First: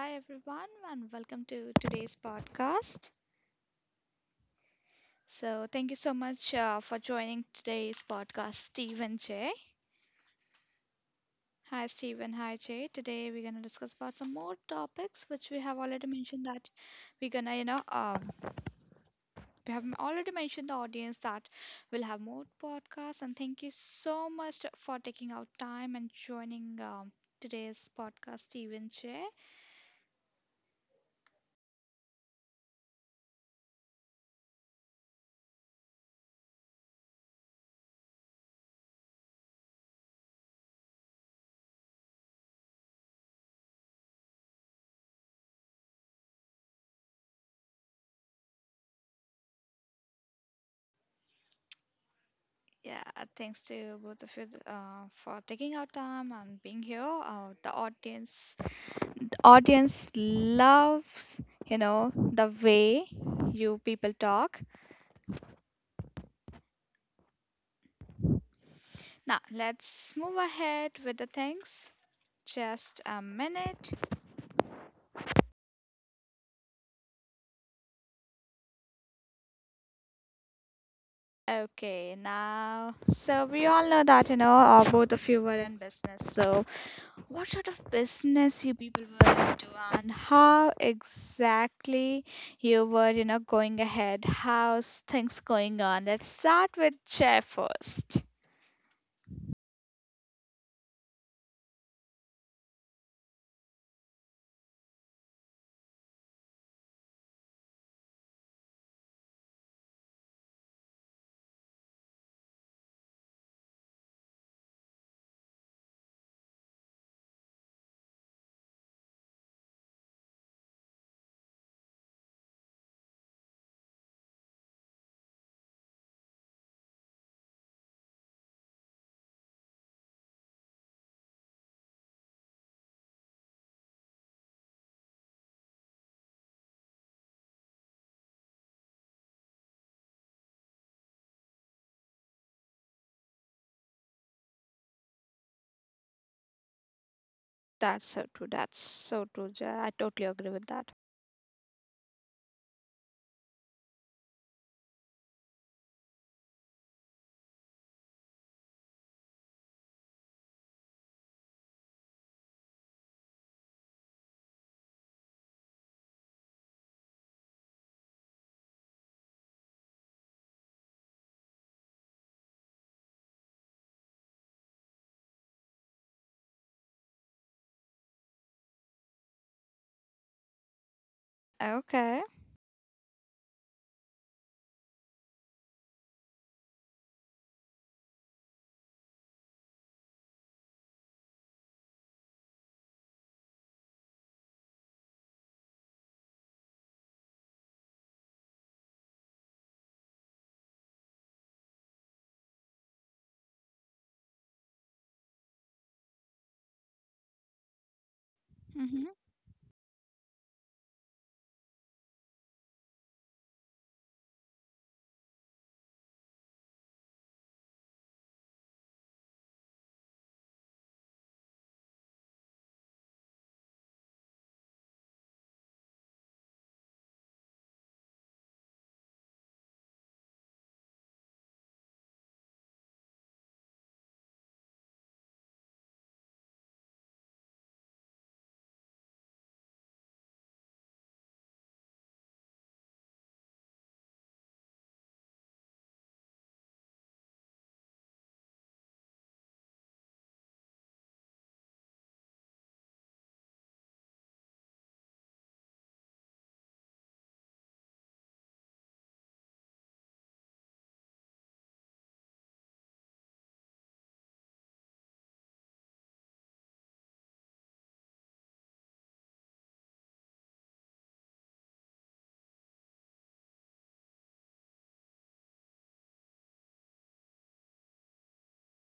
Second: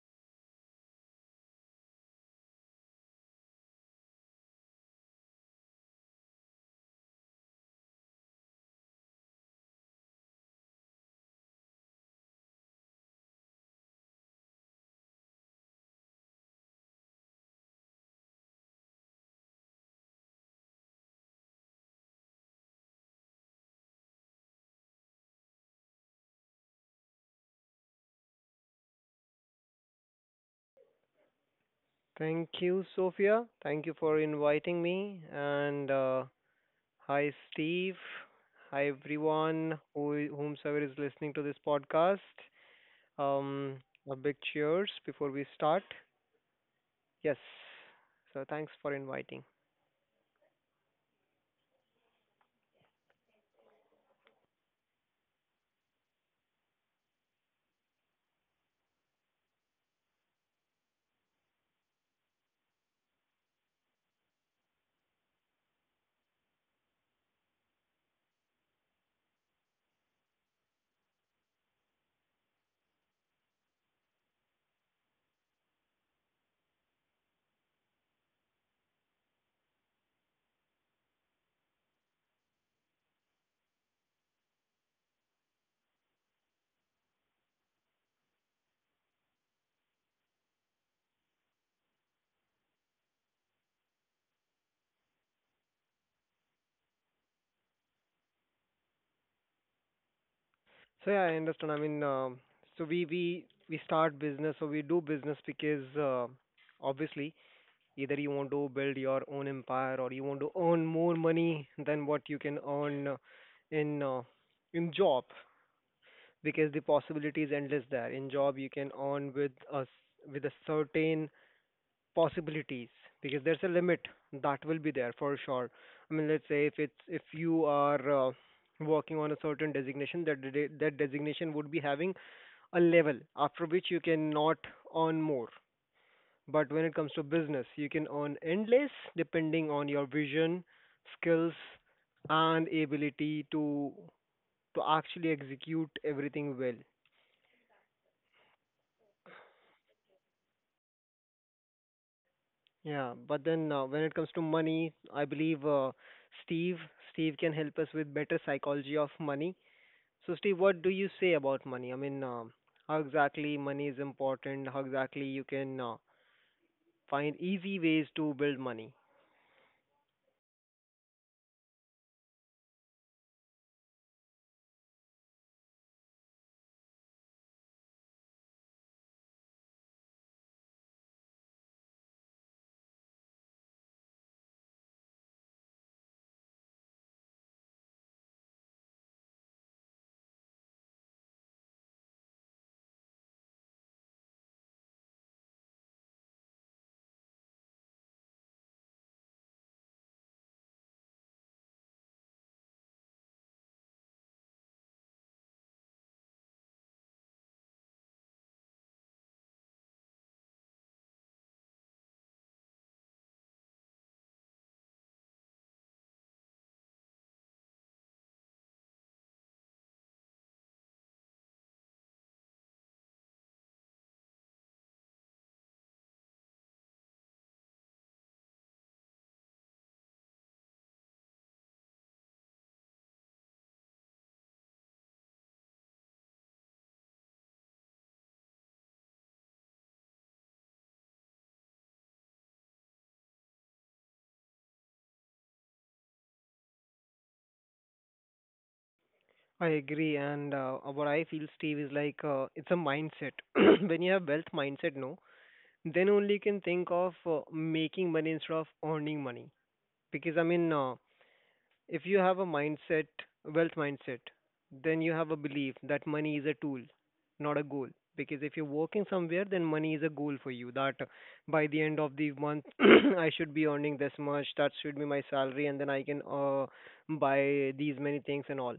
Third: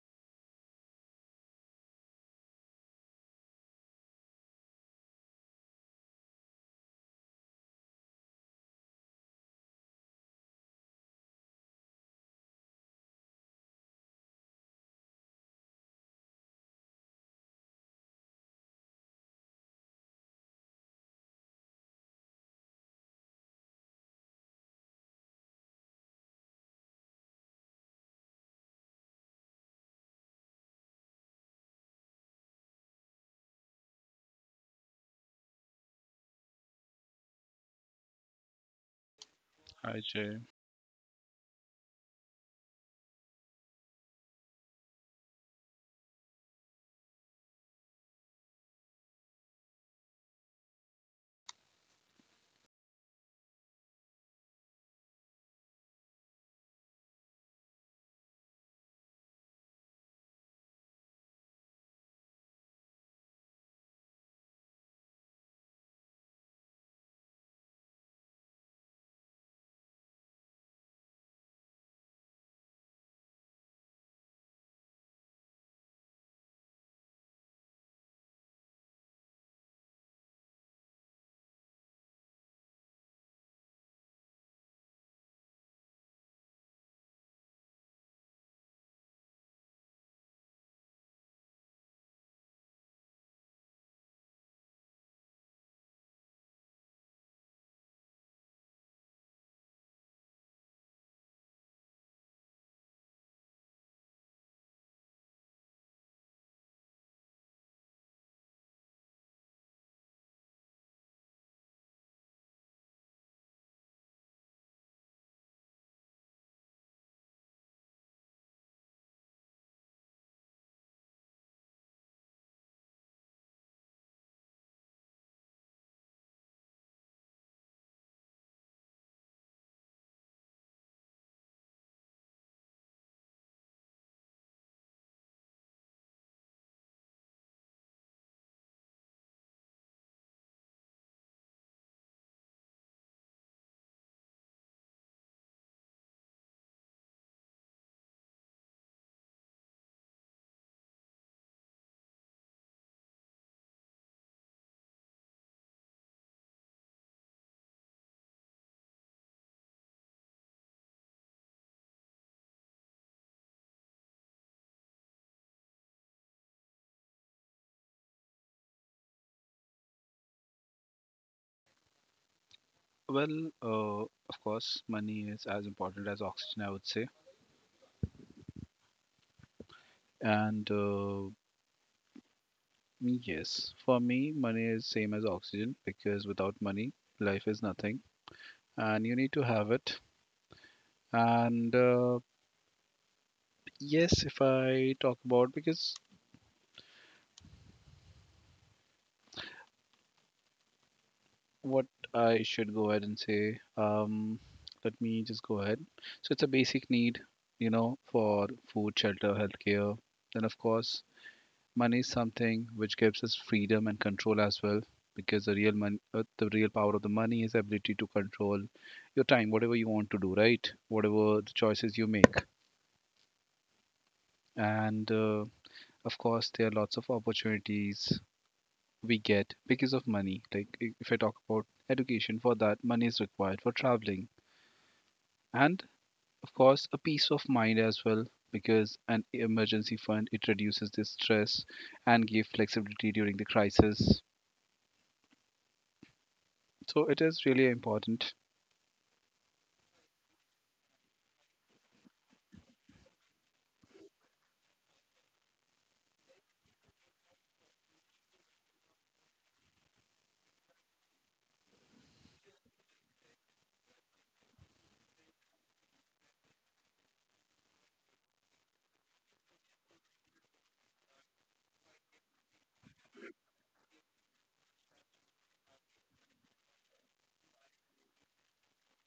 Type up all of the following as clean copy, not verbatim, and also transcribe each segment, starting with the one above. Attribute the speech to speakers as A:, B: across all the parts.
A: hi everyone, and welcome to today's podcast. So, thank you so much for joining today's podcast, Steve and Jay. Hi, Steve and hi, Jay. Today we're gonna discuss about some more topics which we have already mentioned that we're gonna, we have already mentioned the audience that we'll have more podcasts. And thank you so much for taking out time and joining today's podcast, Steve and Jay.
B: Thank you, Sophia. Thank you for inviting me. And hi, Steve. Hi, everyone
C: Hi, Jay.
B: whomsoever is listening to this podcast. Um, a big cheers before we start. Yes. So thanks for inviting.
A: Yeah, thanks to both of you for taking our time and being here. The audience loves, the way you people talk. Now let's move ahead with the things. Just a minute. Okay, now so we all know that both of you were in business, so what sort of business you people were into and how exactly you were, going ahead? How's things going on? Let's start with chair first.
B: So yeah, I understand. So we start business. So we do business because obviously either you want to build your own empire or you want to earn more money than what you can earn in uh, in job, because the possibility is endless there. In job you can earn with with a certain possibilities because there's a limit that will be there for sure. I mean, let's say if it's if you are working on a certain designation, that designation would be having a level after which you cannot earn more. But when it comes to business, you can earn endless depending on your vision, skills, and ability to actually execute everything well.
A: That's so true. That's so true. Jaya. I totally agree with that.
B: Yeah, but then when it comes to money, I believe uh, Steve Steve can help us with better psychology of money. So Steve, what do you say about money? How exactly money is important? How exactly you can find easy ways to build money?
C: Well, of course, money is as important as oxygen, I would say. And
A: Okay.
C: yes, for me, money is same as oxygen because without money, life is nothing, and you need to have it. And yes, if I talk about because, what I should go ahead and say, let me just go ahead. So it's a basic need, you know, for food, shelter,
A: Mm-hmm.
C: healthcare. Then of course, money is something which gives us freedom and control as well, because the real money, the real power of the money is ability to control your time, whatever you want to do, right? Whatever the choices you make, and of course, there are lots of opportunities we get because of money. Like if I talk about education, for that money is required for traveling, and of course, a peace of mind as well. Because an emergency fund it reduces the stress and give flexibility during the crisis. So it is really important.
B: I agree, and what I feel, Steve, is like it's a mindset. When you have wealth mindset, no, then only you can think of making money instead of earning money. Because if you have a mindset, wealth mindset, then you have a belief that money is a tool, not a goal. Because if you're working somewhere, then money is a goal for you. That by the end of the month, I should be earning this much. That should be my salary, and then I can buy these many things and all,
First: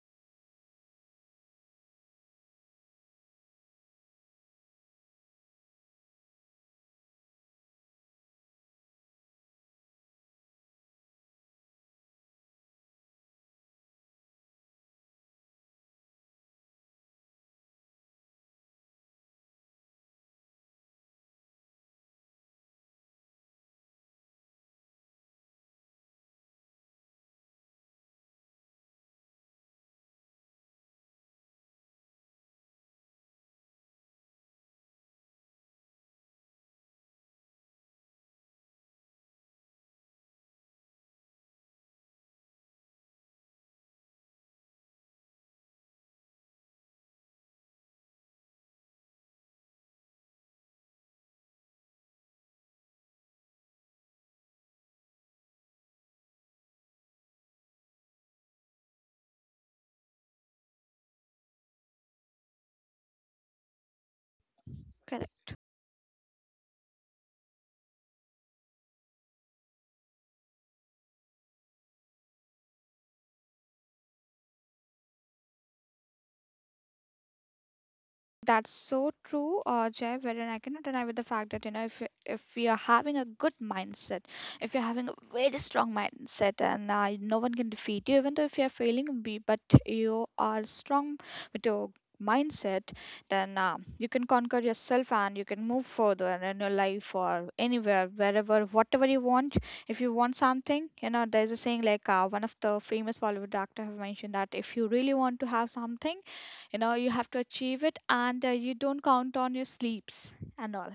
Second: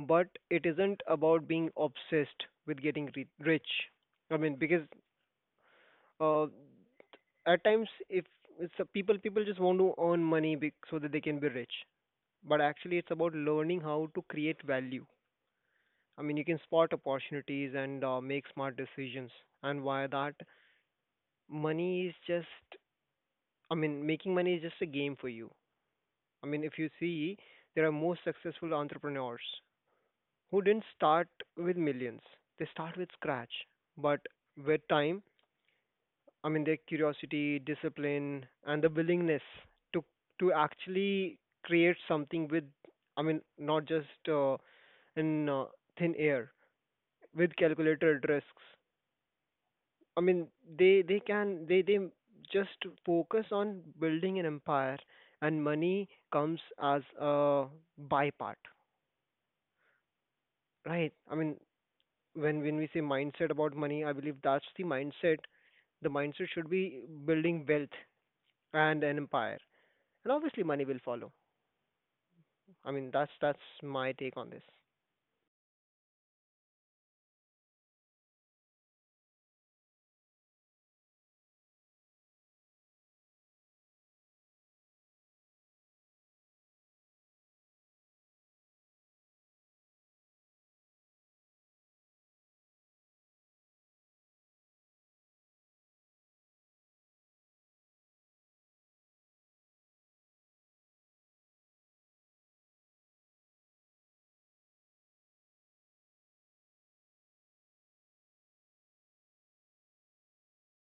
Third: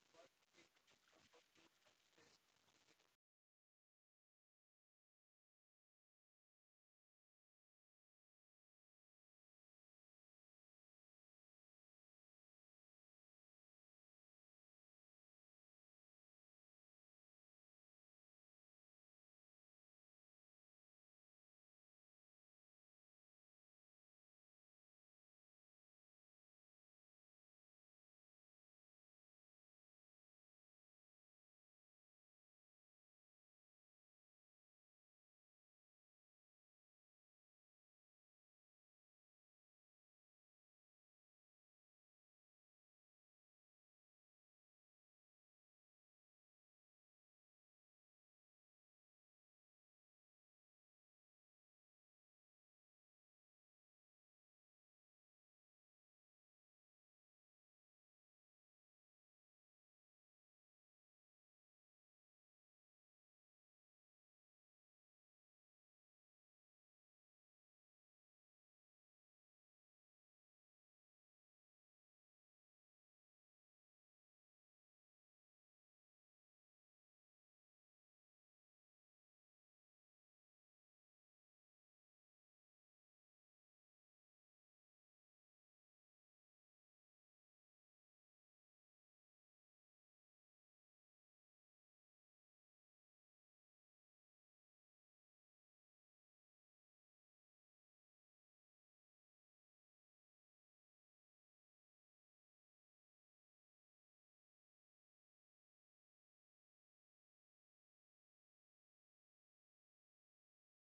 B: but it isn't about being obsessed with getting rich. I mean, because uh, at times, if it's a people people just want to earn money so that they can be rich, but actually, it's about learning how to create value. I mean, you can spot opportunities and make smart decisions, and via that, money is just. I mean, making money is just a game for you. I mean, if you see, there are most successful entrepreneurs who didn't start with millions. They start with scratch. But with time, I mean their curiosity, discipline, and the willingness to actually create something I mean, not just in thin air with calculated risks. I mean, they can they just focus on building an empire, and money comes as a by part, right? I mean, when we say mindset about money, I believe that's the mindset. The mindset should be building wealth and an empire, and obviously money will follow. I mean, that's my take on this.
A: That's so true, Jay. Wherein I cannot deny with the fact that if you're having a good mindset, if you're having a very strong mindset, and no one can defeat you, even though if you're failing, be but you are strong with your mindset, then you can conquer yourself and you can move further in your life or anywhere, wherever, whatever you want. If you want something, there's a saying like one of the famous Bollywood actor have mentioned that if you really want to have something you have to achieve it, and you don't count on your sleeps and all,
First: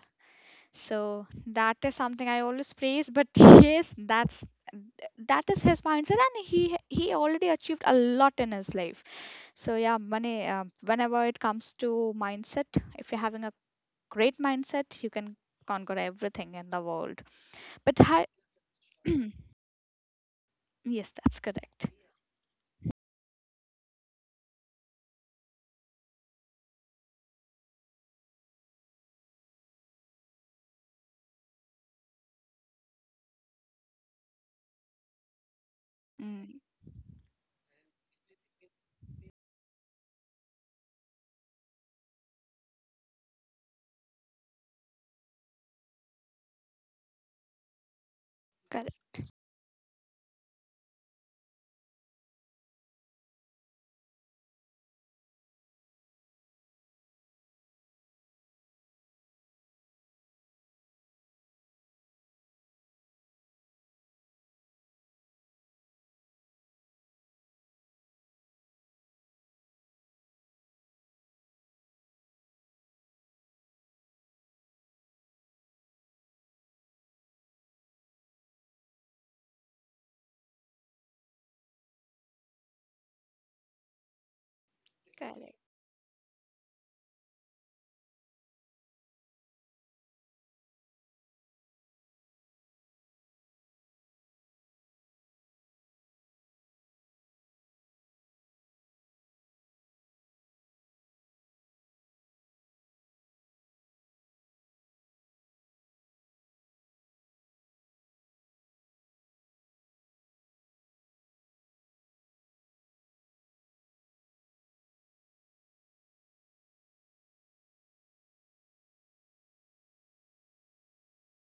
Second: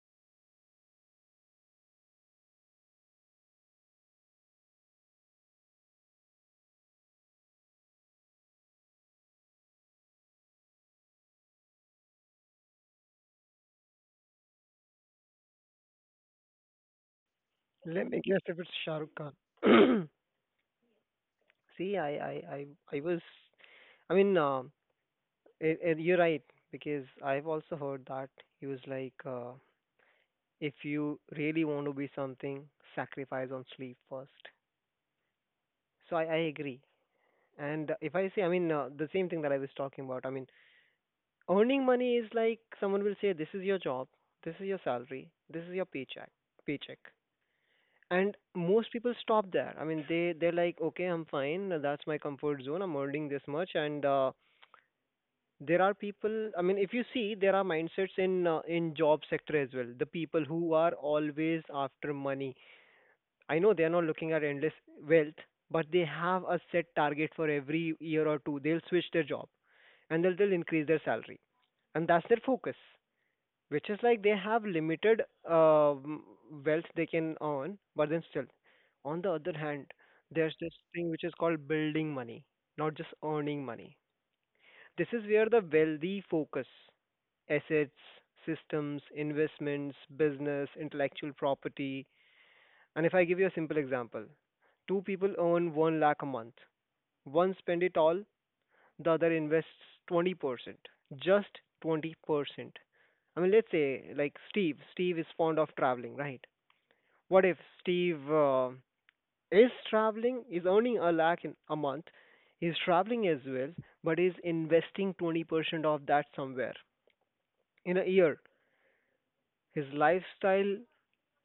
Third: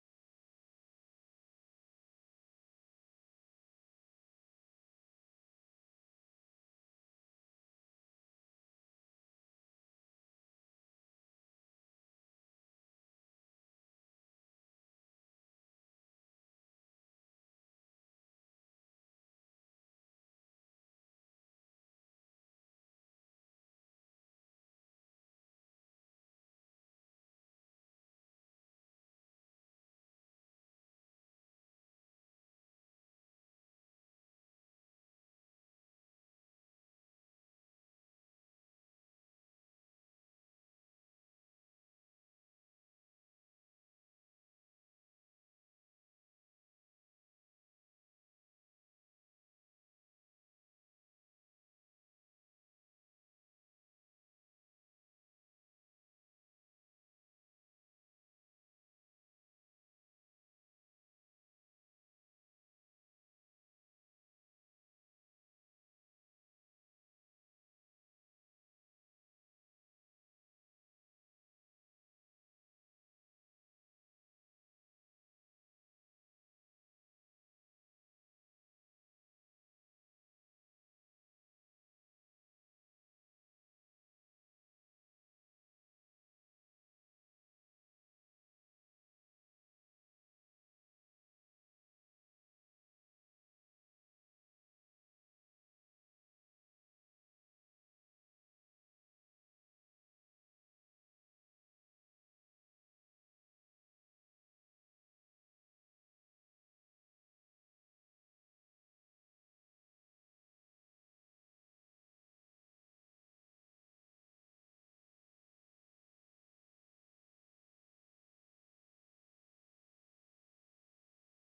A: so that is something I always praise, but yes, that is his mindset, and he already achieved a lot in his life. So yeah, money, whenever it comes to mindset, if you're having a great mindset, you can conquer everything in the world. But
B: Let me
A: hi.
B: guess if it's Shah Rukh Khan.
A: Yes, that's correct.
B: See, I was. I mean, uh, you're right because I've also heard that he was like, if you really want to be something, sacrifice on sleep first. So I
A: Mm.
B: agree. And if I say, the same thing that I was talking about. I mean, earning money is like someone will say, "This is your job, this is your salary, this is your paycheck, paycheck." And most people
A: Correct.
B: stop there. I mean, they're like, "Okay, I'm fine. That's my comfort zone. I'm earning this much." And there are people. I mean, if you see, there are mindsets in job sector as well. The people who are always after money. I know they're not looking at endless wealth, but they have a set target for every year or two. They'll switch their job, and they'll increase their salary, and that's their focus, which is like they have limited um wealth they can earn, but then still, on the other hand, there's this thing which is called building money, not just earning money. This is where
A: Correct.
B: the wealthy focus: assets, systems, investments, business, intellectual property. And if I give you a simple example, two people earn one lakh a month. One spend it all, the other invests 20%, just 20%. I mean, let's say like Steve is fond of traveling, right? What if Steve is traveling, is earning a lakh in a month, is traveling as well, but is investing 20% of that somewhere in a year? His lifestyle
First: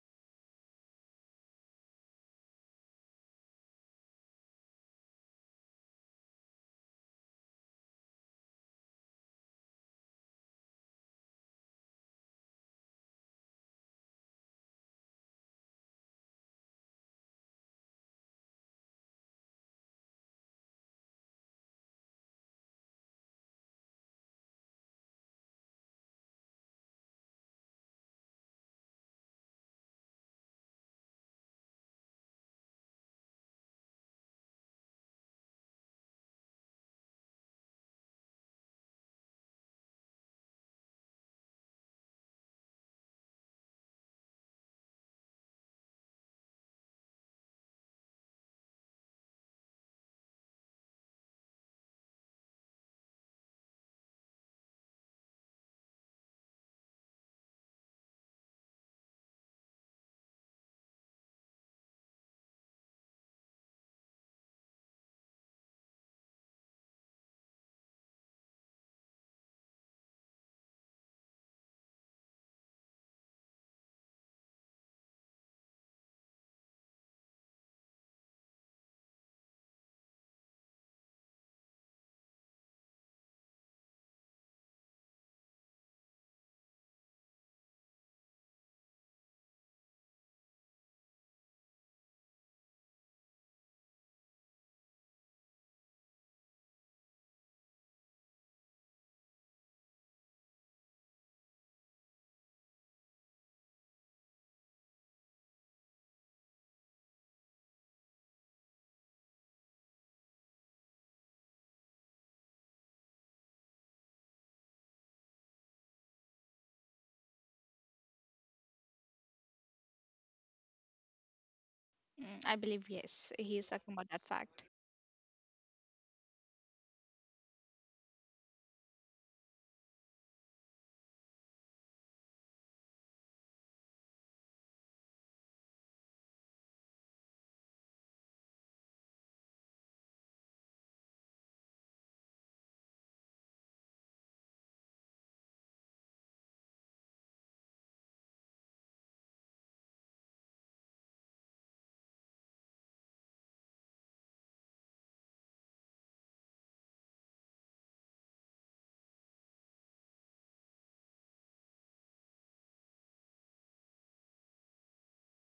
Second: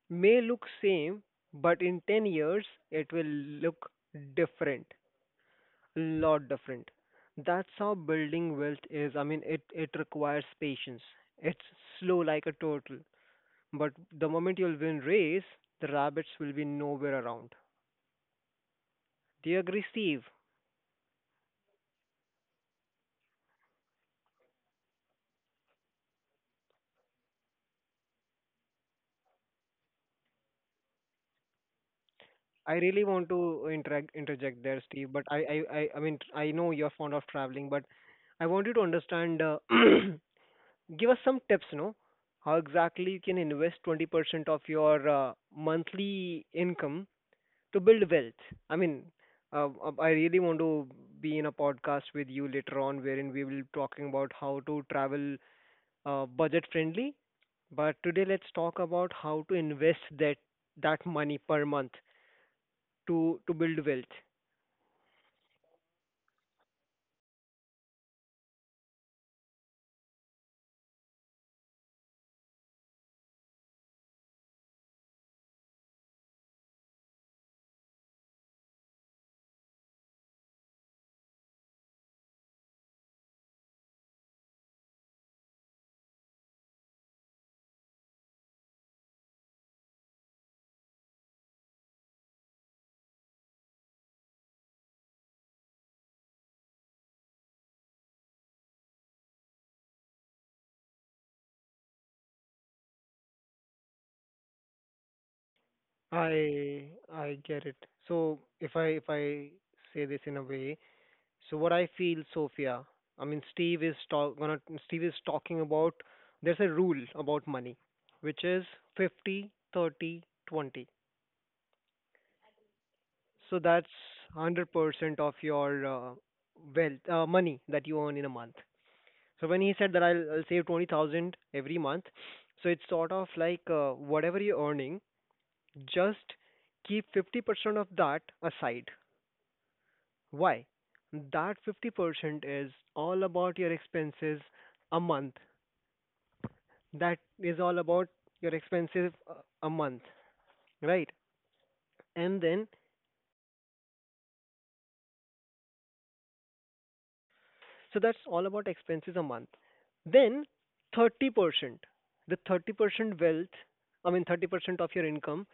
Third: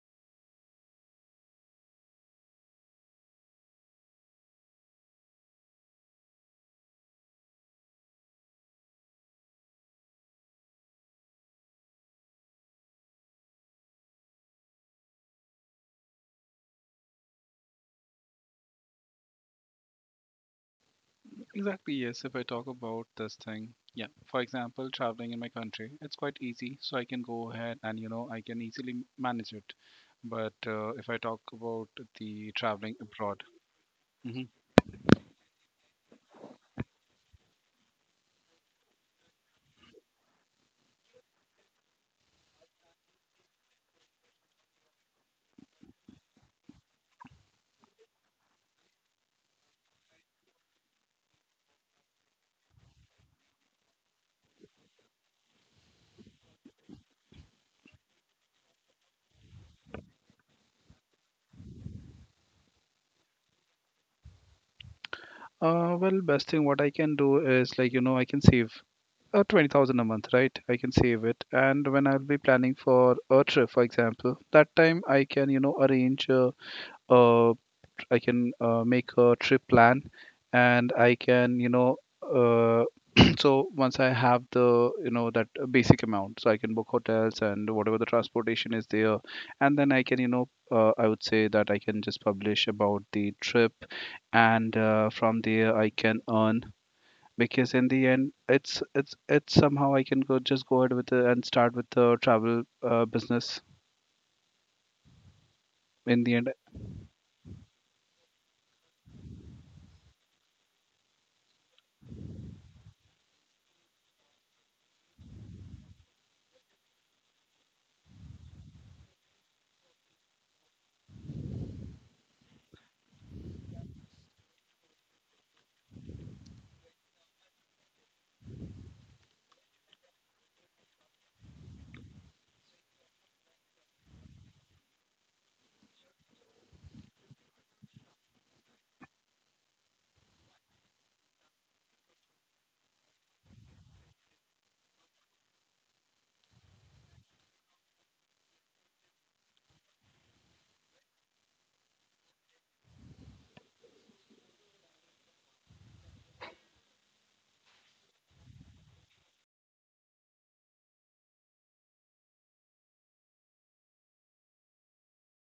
B: may look same, but in 10 years it will look different, lot different. That's how building wealth is. I mean, it requires patience. It's slow like a turtle, but the moment you'll win race, the rabbits will be nowhere around. Do you agree, Steve?
C: Exactly, yes. If I talk about this thing, yeah. For example, traveling in my country, it's quite easy. So I can go ahead and, you know, I can easily manage it. But if I talk about the
B: I
C: traveling
B: really want
C: abroad,
B: to interact
C: hmm
B: interject there, Steve. But I mean I know you're fond of traveling, but I want you to understand. Give us some tips, no? How exactly you can invest 20% of your monthly income to build wealth. I mean, I really want to be in a podcast with you later on, wherein we will be talking about how to travel budget friendly. But today, let's talk about how to invest that money per month to build wealth.
C: well, best thing what I can do is like, you know, I can save 20,000 a month, right? I can save it. And when I'll be planning for a trip, for example, that time I can, you know, arrange a I can make a trip plan, and I can uh, so once I have the that basic amount, so I can book hotels and whatever the transportation is there, and then I can I would say that I can just publish about the trip, and from there I can earn because in the end it's somehow I can go just go ahead with the, and start with the travel business in the end.
B: I get it. So if I say this in a way, so what I feel, Sophia, I mean Steve is talk gonna Steve is talking about there's a rule about money, which is 50, 30, 20.
A: Mm, I believe yes, he
B: So
A: is
B: that's
A: talking about that fact.
B: 100% of your money that you earn in a month. So when he said that I'll save 20,000 every month, so it's sort of like whatever you're earning, just keep 50% of that aside. Why? That 50% is all about your expenses a month. That is all about your expenses a month, right? And then, so that's all about expenses a month. Then 30%, the 30% wealth, I mean 30% of your income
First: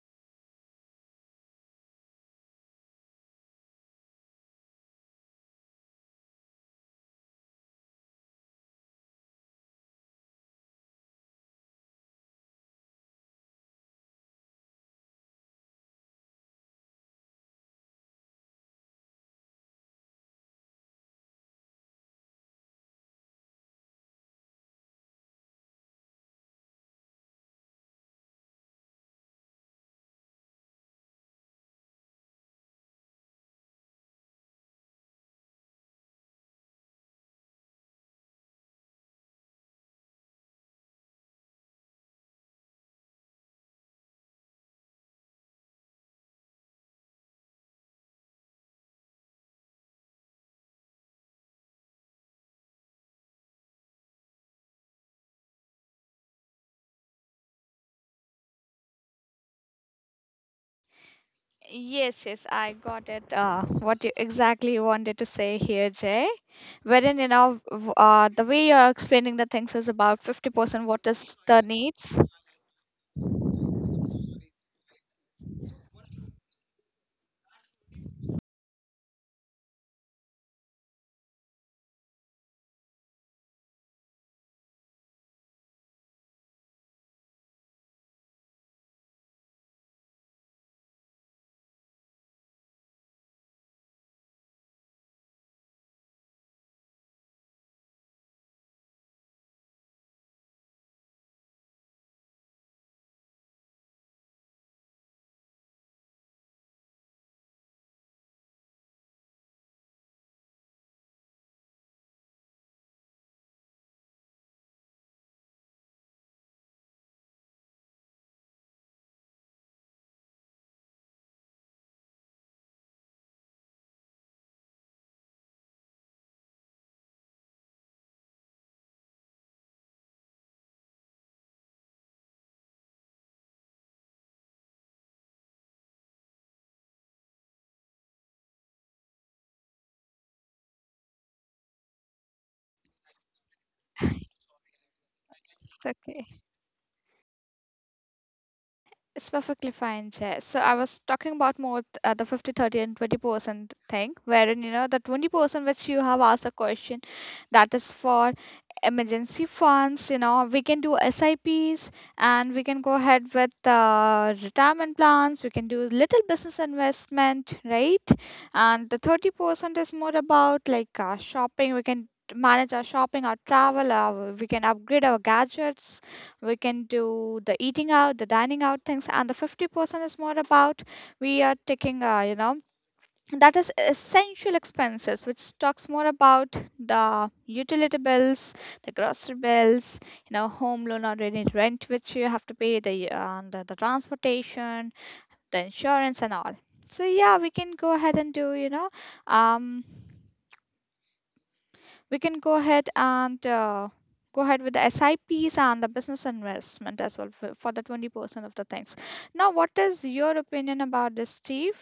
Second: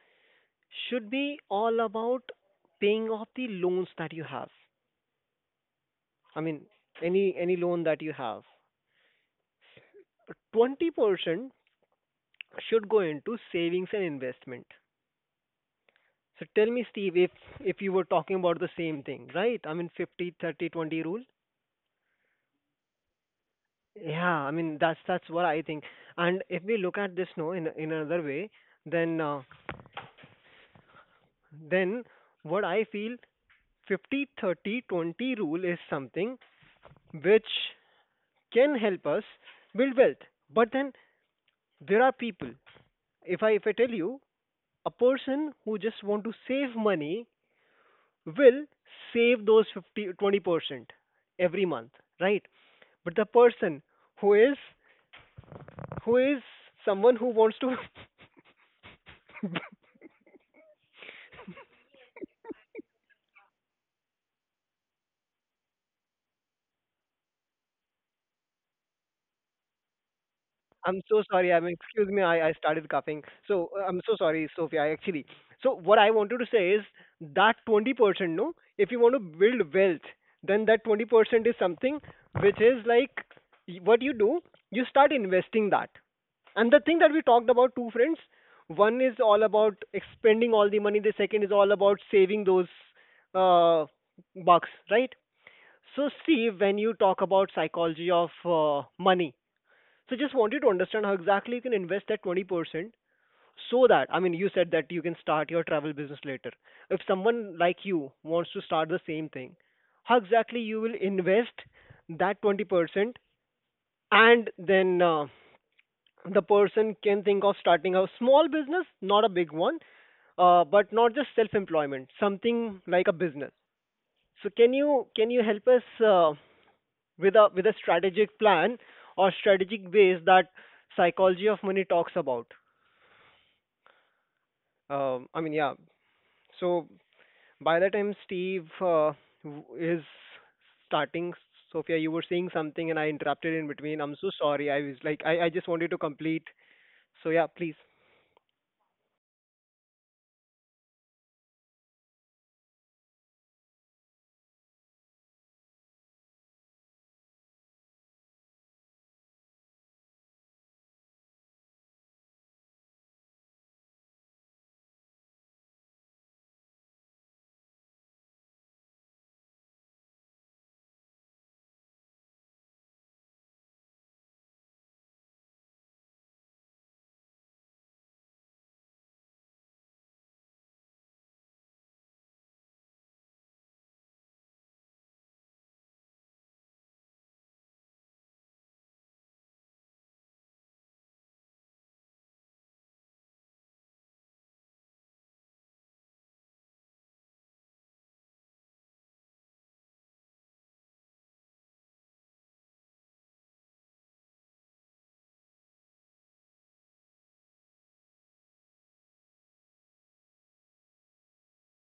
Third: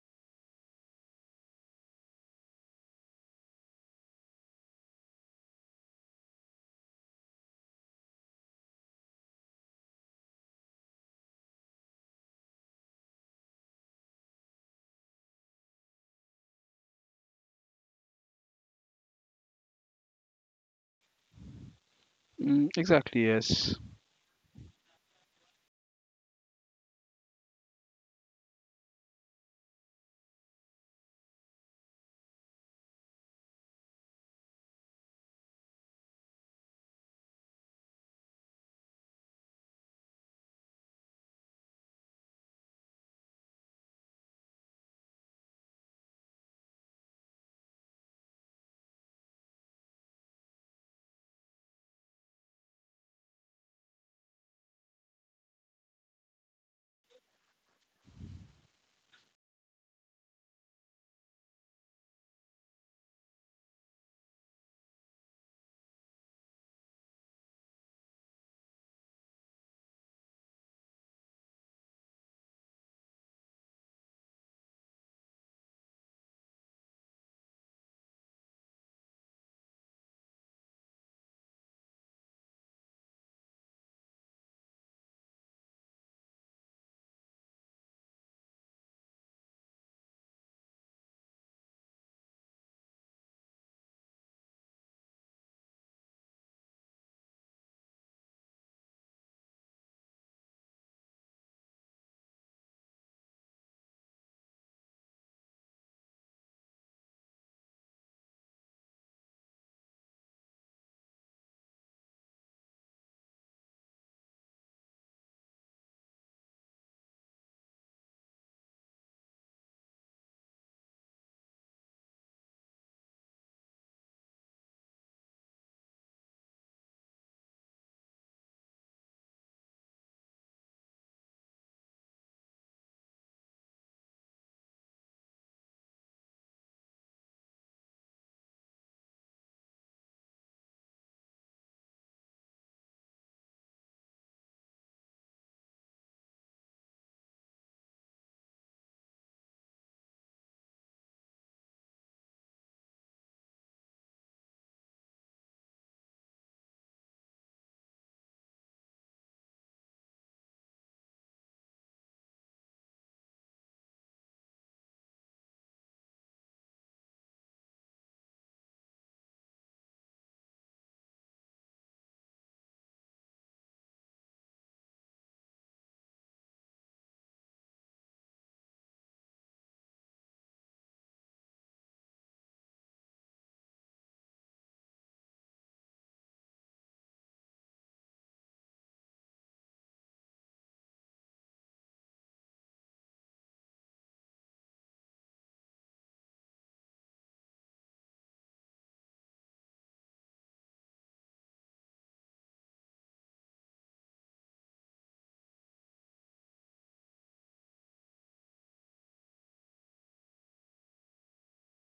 B: should be all about paying off the loans that you have. I mean any loan that you have. 20% should go into savings and investment. So tell me, Steve, if you were talking about the same thing, right? I mean 50 30 20 rule.
C: Mm, exactly, yes.
B: Yeah, I mean that's what I think. And if we look at this, no, in another way, then then what I feel, 50 30 20 rule is something which can help us build wealth. But then there are people. If I tell you, a person who just want to save money will save those 50 20% every month, right? But the person who is who is someone who wants to—
A: Yes, yes, I got it. What you exactly wanted to say here, Jay, wherein the way you're explaining the things is about 50%.
B: I'm
A: What
B: so
A: is
B: sorry.
A: the
B: I'm Excuse
A: needs?
B: me. I started coughing. So I'm so sorry, Sophia. I actually. So what I wanted to say is that 20%, no, if you want to build wealth, then that 20% is something which is like what you do, you start investing that. And the thing that we talked about, two friends, one is all about expending all the money. The second is all about saving those uh, bucks, right? So see, when you talk about psychology of money, so just wanted to understand how exactly you can invest that 20% so that, I mean, you said that you can start your travel business later. If someone like you wants to start the same thing, how exactly you will invest that 20%, and then the person can think of starting a small business, not a big one, but not just self-employment, something like a business. So can you help us with a strategic plan or strategic ways that psychology of money talks about? Um, I mean, yeah. So by the time Steve is starting, Sophia, you were saying something and I interrupted in between. I'm so sorry. I was like, I just
A: It's
B: wanted to
A: okay.
B: complete. So yeah, please.
A: It's perfectly fine, Jay. So I was talking about more the 50, 30, and 20% thing, wherein, the 20% which you have asked a question, that is for emergency funds, we can do SIPs, and we can go ahead with retirement plans, we can do little business investment, right? And the 30% is more about like shopping, we can manage our shopping, our travel, we can upgrade our gadgets, we can do the eating out, the dining out things, and the 50% is more about we are taking that is essential expenses, which talks more about the utility bills, the grocery bills, home loan or any rent which you have to pay, the the transportation, the insurance, and all. So yeah, we can go ahead and do you know um we can go ahead and go ahead with the SIPs and the business investment as well for the 20% of the things. Now, what is your opinion about this, Steve?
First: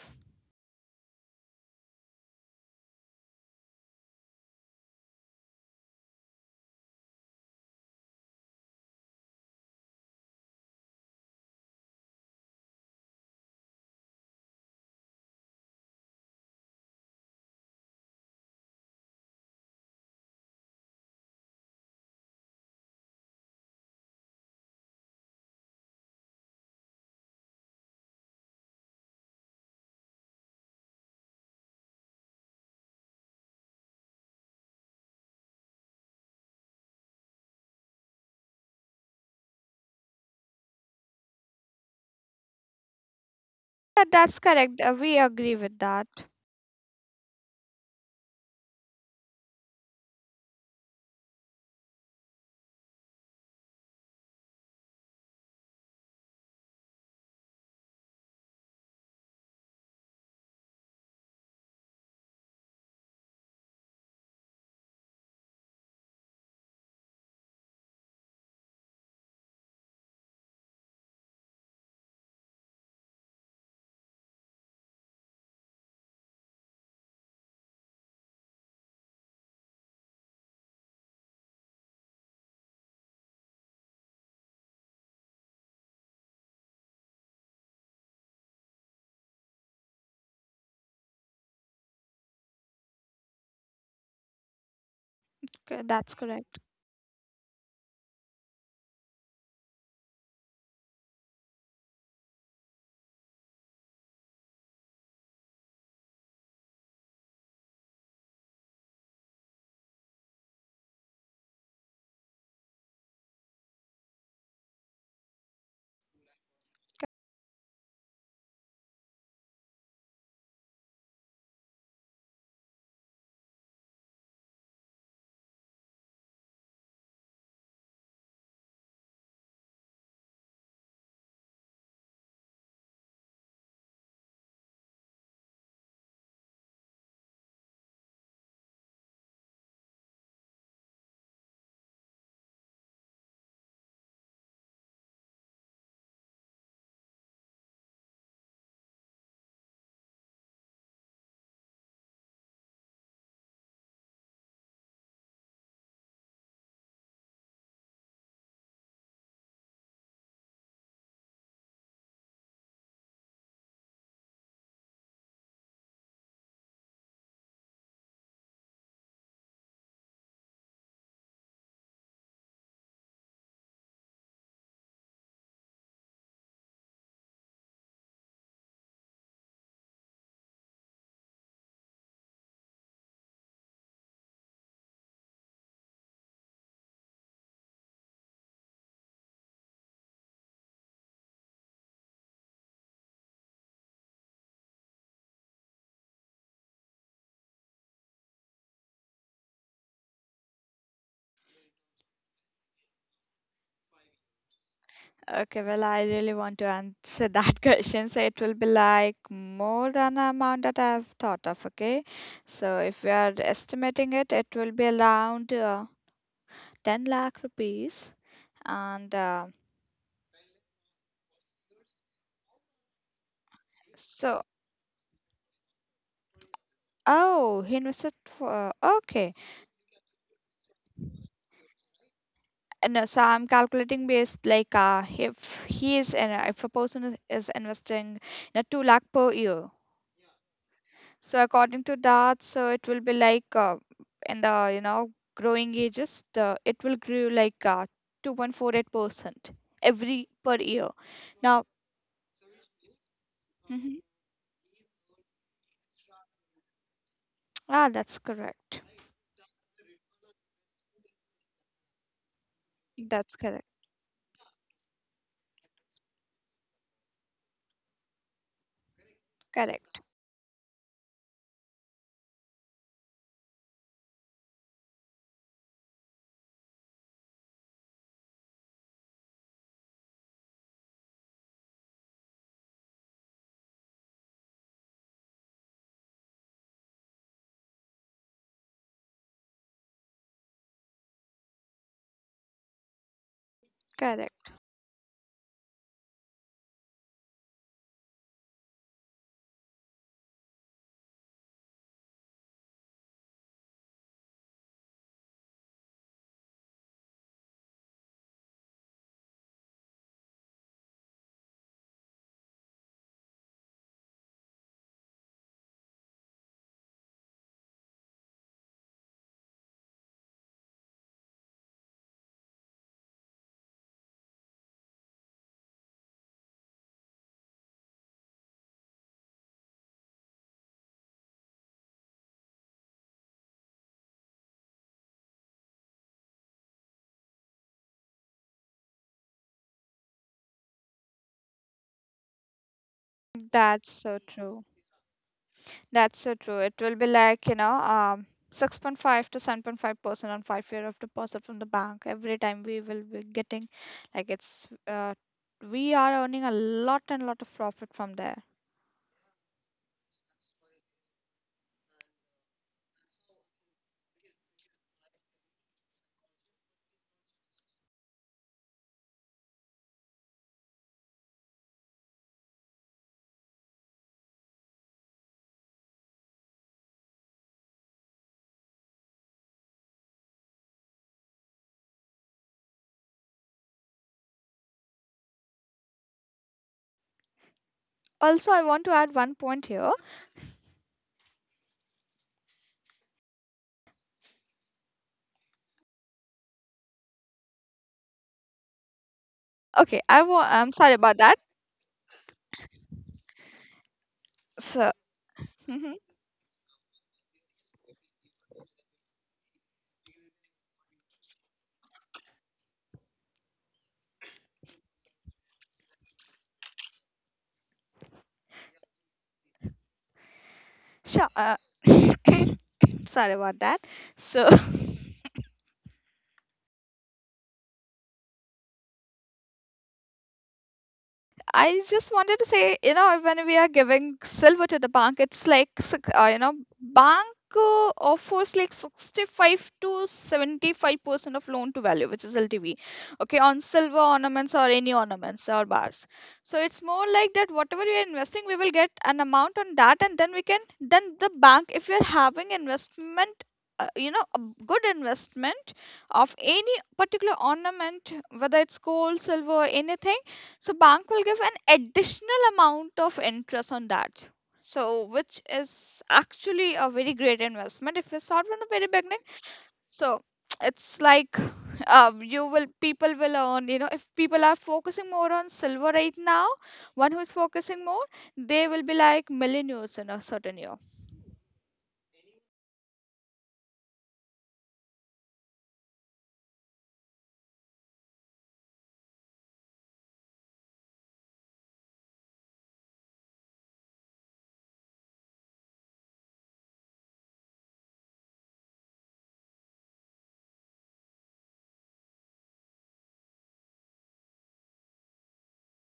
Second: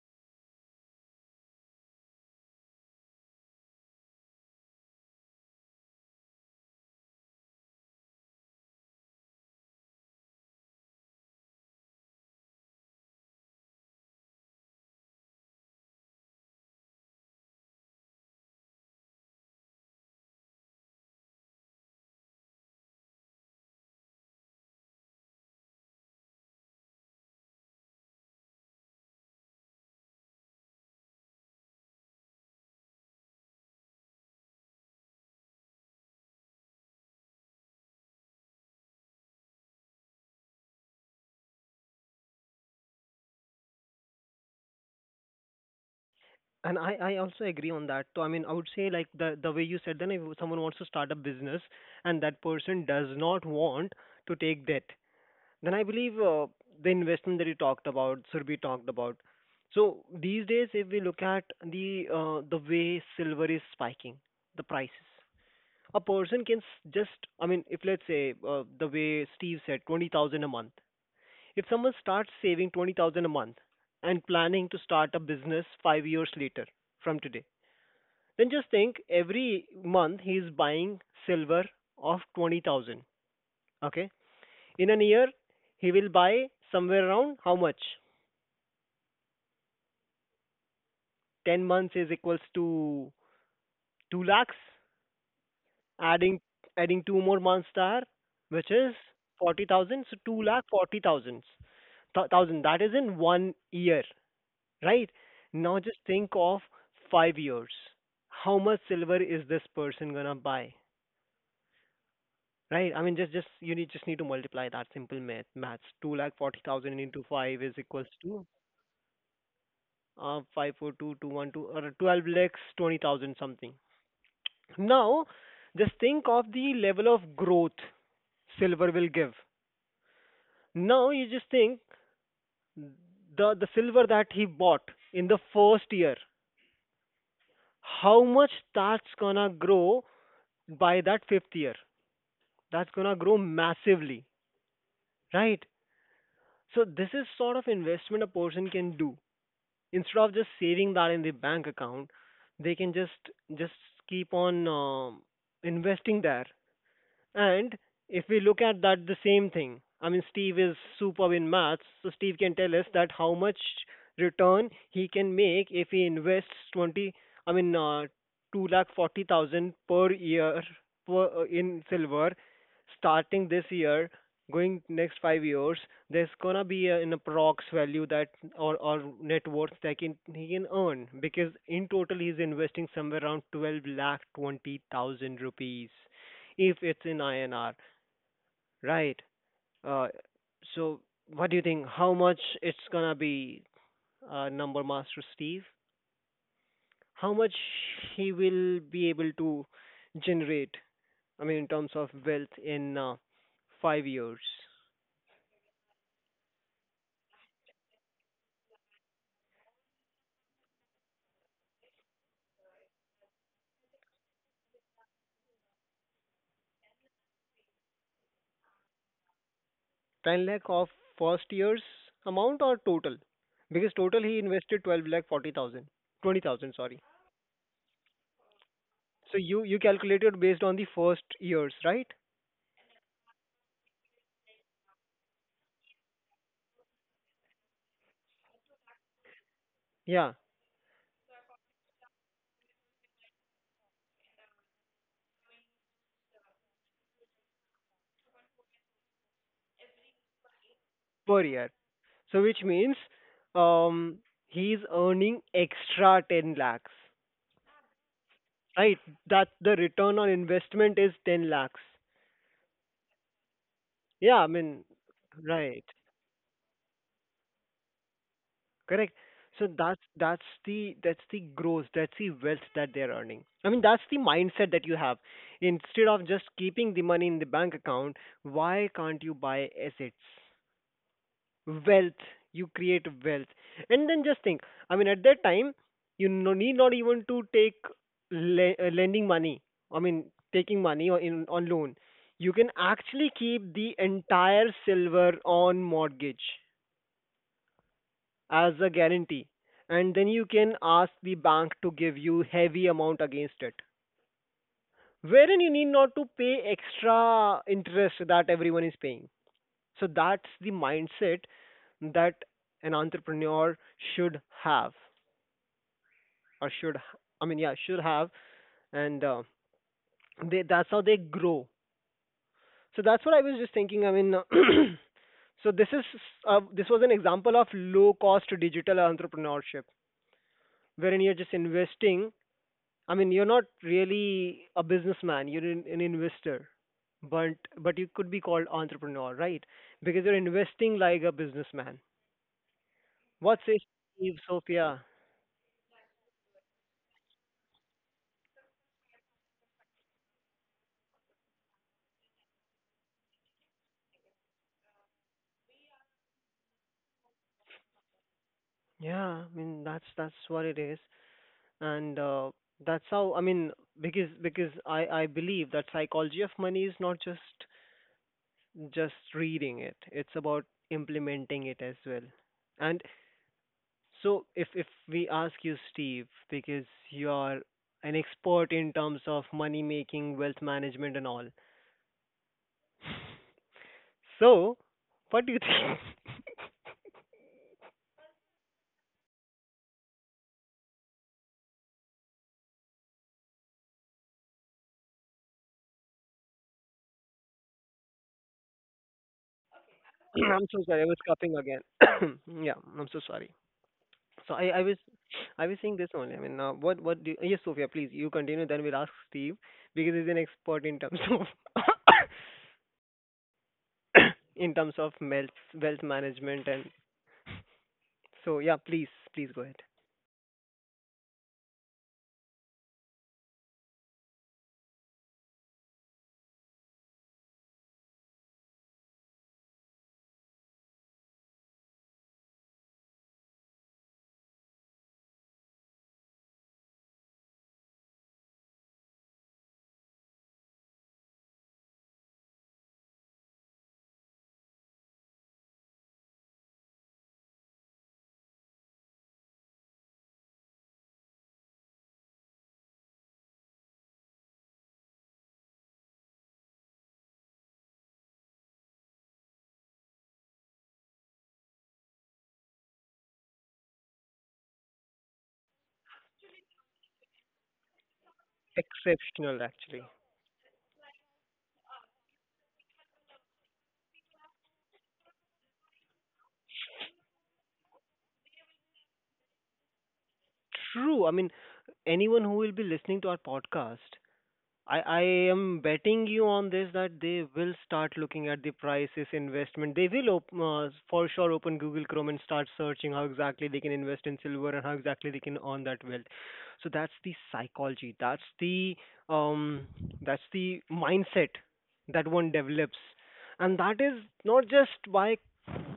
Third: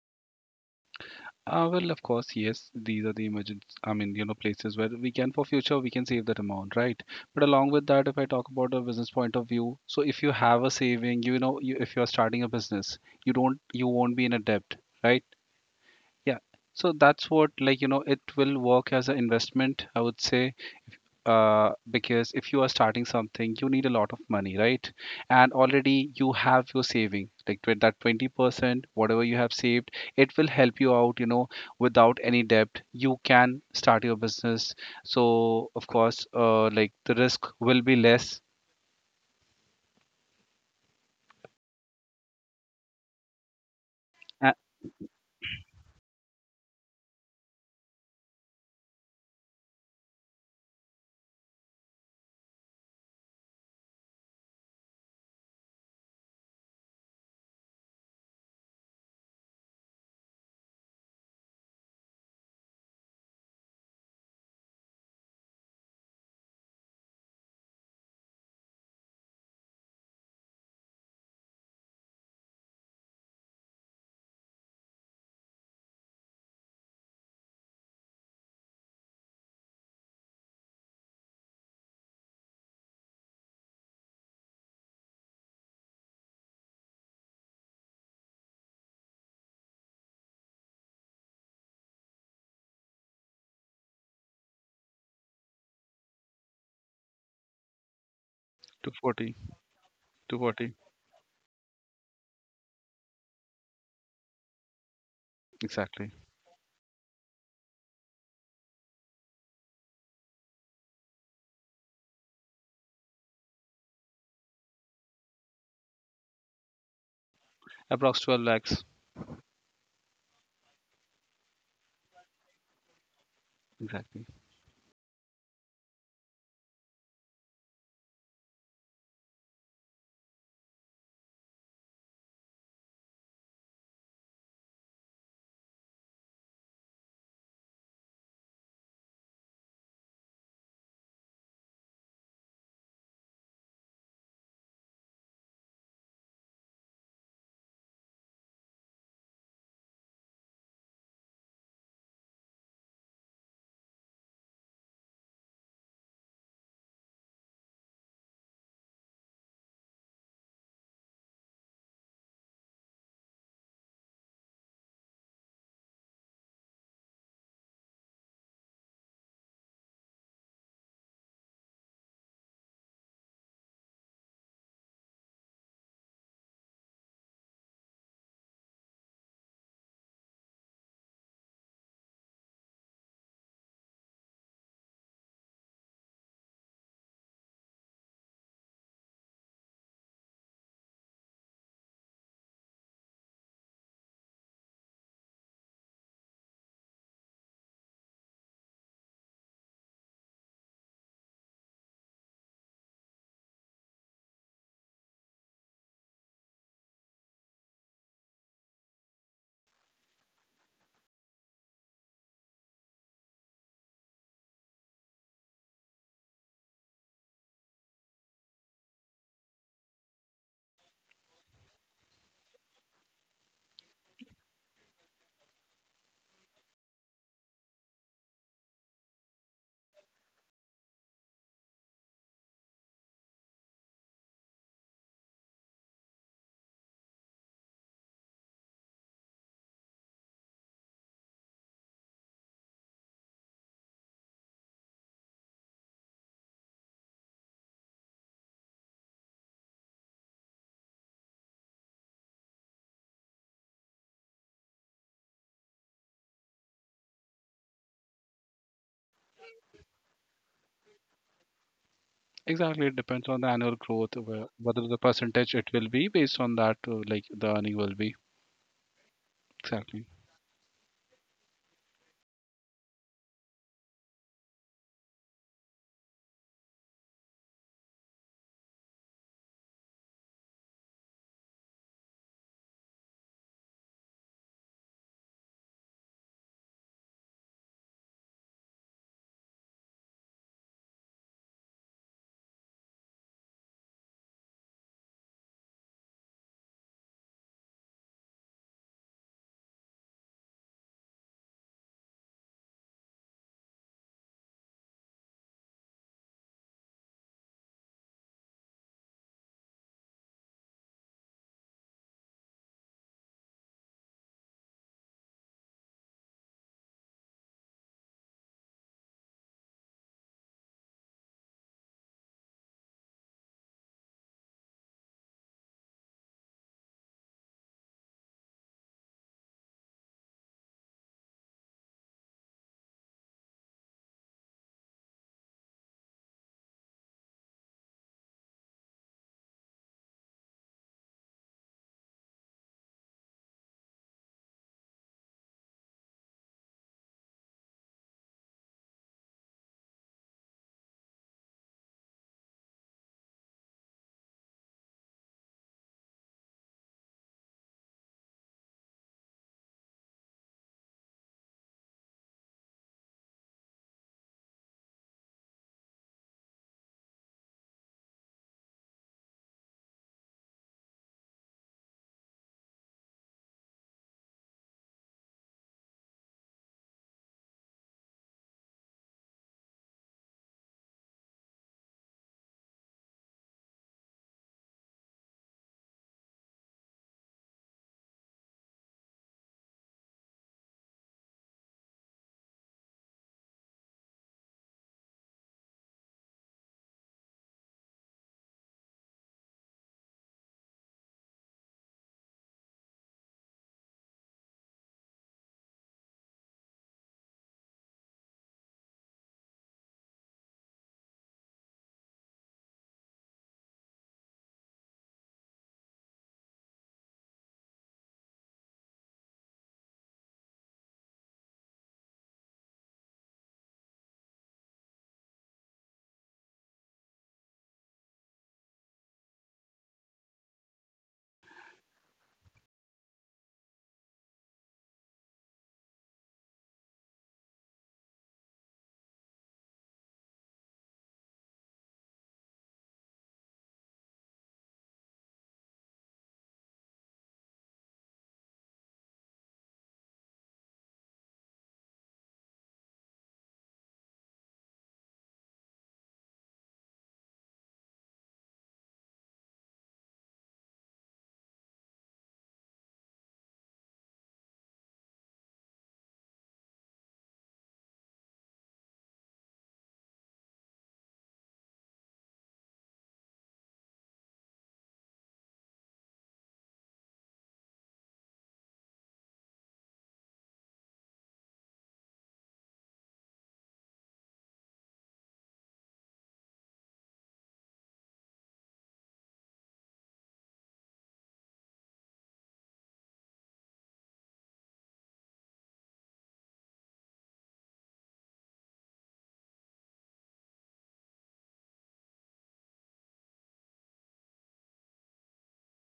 C: Well, of course, yes. These are the emergent, I mean, you know, places where we can, for future, we can save that amount, right? But along with that, if I talk about a business point of view, so if you have a saving, you know, if you are starting a business, you won't be in a debt, right? Yeah. So that's what, like, you know, it will work as an investment, I would say, because if you are starting something, you need a lot of money, right? And already you have your saving, like that 20%, whatever you have saved, it will help you out, you know, without any debt you can start your business. So of course, like the risk will be less.
A: Yeah, that's
C: A-
A: correct. We agree with that.
B: And I also agree on that. So I mean, I would say like the way you said then, if someone wants to start a business and that person does not want to take debt, then I believe the investment that you talked about should be talked about. So these days, if we look at the way silver is spiking, the prices, a person can s- just I mean, if let's say the way Steve said, 20,000 a month. If someone starts saving 20,000 a month and planning to start a business 5 years later from today, then just think every month he is buying silver of 20,000. Okay, in an year, he will buy somewhere around how much? 10 months is equals to 2 lakhs.
A: Okay, that's
B: Adding
A: correct.
B: adding 2 more months there, which is
C: 240,
B: 40,000. So 2 lakh 40,000. Thousand. That is in one year, right? Now just
C: exactly.
B: think of 5 years. How much silver is this person gonna buy? Right? I mean, just you need just need to multiply that simple math. Maths. 2 lakh 40,000 into 5 is equals
C: Approx 12
B: to
C: lakhs.
B: 542212 or 12 lakhs 20,000 something.
C: Exactly.
B: Now, just think of the level of growth silver will give. Now, you just think the silver that he bought in the first year, how much that's gonna grow by that fifth year? That's gonna grow massively, right? So, this is sort of investment a person can do. Instead of just saving that in the bank account, they can just keep on investing there. And if we look at that, the same thing. I mean, Steve is superb in maths, so Steve can tell us that how much return he can make if he invests 20. I mean, two lakh 40,000 per year per in silver, starting this year, going next 5 years. There's gonna be an approx value that or net worth that can he can earn because in total he's investing somewhere around 12 lakh 20,000 rupees if it's in INR, right? Uh, so what do you think? How much it's gonna be, Number Master Steve? How much he will be able to generate? I mean, in terms of wealth in 5 years,
A: Okay, well, I really want to answer that question. So it will be like more than the amount that I've thought of. Okay, so if we are estimating it, it will be around 10 lakh rupees. And
B: 10 lakh of first year's amount or total? Because total he
A: so
B: invested 12 lakh 40,000, 20,000. Sorry.
A: oh, he invested for okay.
B: So you calculated based on the first years, right?
A: And so I'm calculating based like if a person is investing 2 lakh per year.
B: Yeah,
A: So according to that, so it will be like in the growing ages, the it will grow like 2.48% every per year.
B: per year.
A: Now,
B: So which means
A: hmm
B: um, he's earning extra 10 lakhs,
A: that's correct.
B: right? That the return on investment is 10 lakhs.
C: Exactly, it depends on
A: That's
C: the
A: correct.
C: annual growth,
B: Yeah,
C: whe-
B: I mean,
C: whether the percentage, it
B: right,
C: will be based on that. Like the earning will be
B: correct. So that's
C: exactly.
A: Correct.
B: that's the that's the growth, that's the wealth that they're earning. I mean, that's the mindset that you have. Instead of just keeping the money in the bank account, why can't you buy assets? Wealth, you create wealth and then just think. I mean, at that time, you no need not even to take lending money. I mean, taking money or in on loan, you can actually keep the
A: Correct.
B: entire silver on mortgage as a guarantee, and then you can ask the bank to give you heavy amount against it, wherein you need not to pay extra interest that everyone is paying. So that's the mindset that an entrepreneur should have, or I mean, yeah, should have, and they that's how they grow. So that's what I was just thinking. I mean, so this was an example of low cost digital entrepreneurship, wherein you're just investing. I mean, you're not really a businessman; you're an investor, but but you could be called entrepreneur, right? Because you're investing like a businessman. What says
A: That's so
B: Steve,
A: true.
B: Sophia?
A: That's so true. It will be like, 6.5 to 7.5% on 5-year of deposit from the bank. Every time we will be getting, like, we are earning a lot and lot of profit from there.
B: Yeah, I mean that's what it is, and that's how I mean because I believe that psychology of money is not just reading it; it's about implementing it as well. And so if we ask you, Steve, because you are an expert in terms of money making, wealth management, and all, so what do you think?
A: Also, I want to add one point here. Okay,
B: I'm
A: I'm
B: so
A: sorry
B: sorry, I was
A: about that.
B: coughing again. Yeah, I'm so sorry. So I, I was
A: So,
B: I was saying this only. I mean, what do yes, Sophia, please you continue. Then we'll ask Steve because he's an expert in terms of in terms of wealth management and so yeah, please go ahead.
A: sure. Sorry about that. So, I just wanted to say, when we are giving silver to the bank, it's like, bank offers like 65 to 75% of loan to value, which is LTV, okay, on silver ornaments or any ornaments or bars. So it's more like that whatever we are investing, we will get an amount on that, and then then the bank, if we are having investment, a good investment of any particular ornament, whether it's gold, silver, anything, so bank will give an additional amount of interest on that. So which is actually a very great investment if we start from the very beginning.
B: Exceptional, actually.
A: So it's like you will people will earn, if people are focusing more on silver right now, one who is focusing more, they will be like millionaires in a certain year.
B: True. I mean, anyone who will be listening to our podcast, I am betting you on this that they will start looking at the prices investment. They will for sure open Google Chrome and start searching how exactly they can invest in silver and how exactly they can earn that wealth. So that's the psychology. That's um the mindset that one develops. And that is not just by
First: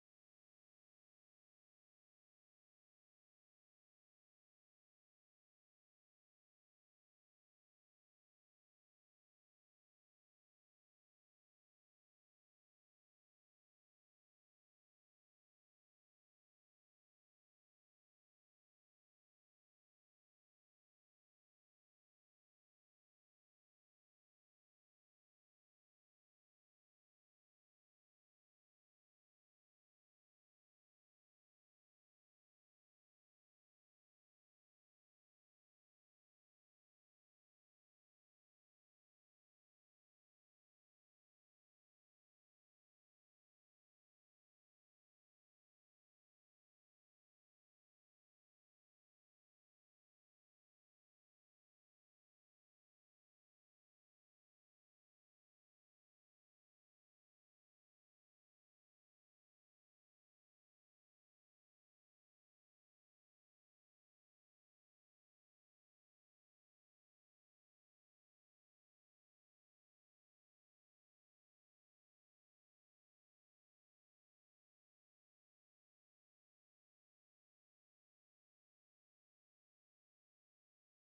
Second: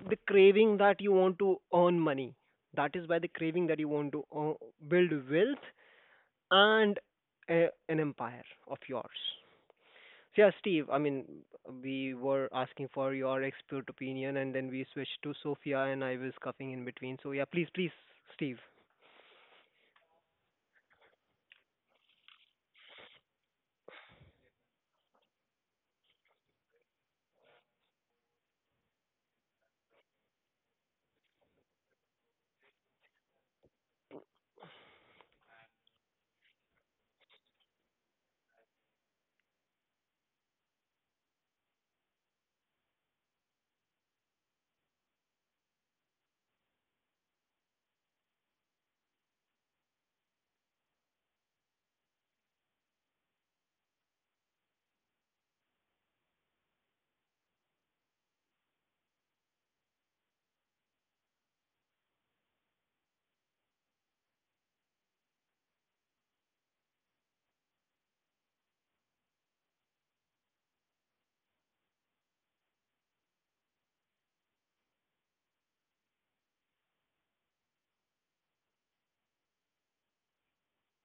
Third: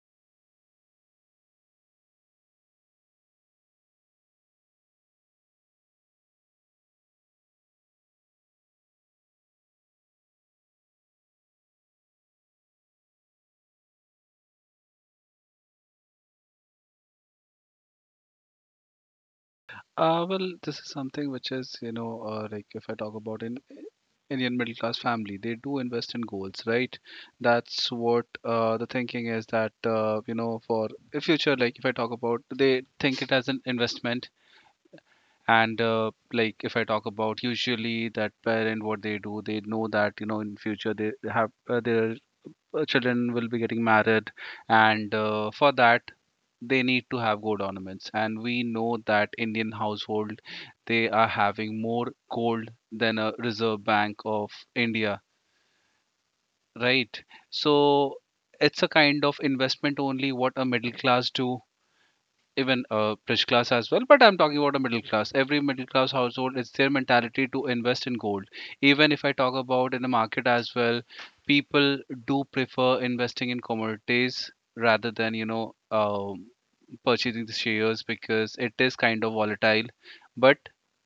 B: the craving that you want to earn money. That is by the craving that you want to earn, build wealth and an empire of yours. Yeah, Steve, I mean, we were asking for your expert opinion and then we switched to Sophia and I was coughing in between. So yeah, please, Steve.
C: Well, this is something which is, you know, like if I talk about in Indian middle class family, they do invest in goals, right? That's what the thinking is, that you know, for the future, like if I talk about, they think it as an investment. And like if I talk about, usually that parent, what they do, they know that, you know, in future they have their children will be getting married. And for that, they need to have gold ornaments, and we know that Indian household, they are having more gold than a Reserve Bank of India, right? So it's a kind of investment only, what a middle class do, even a rich class as well, but I'm talking about a middle class. Every middle class household, it's their mentality to invest in gold. Even if I talk about in the market as well, people do prefer investing in commodities rather than, you know, purchasing the shares, because it is kind of volatile. But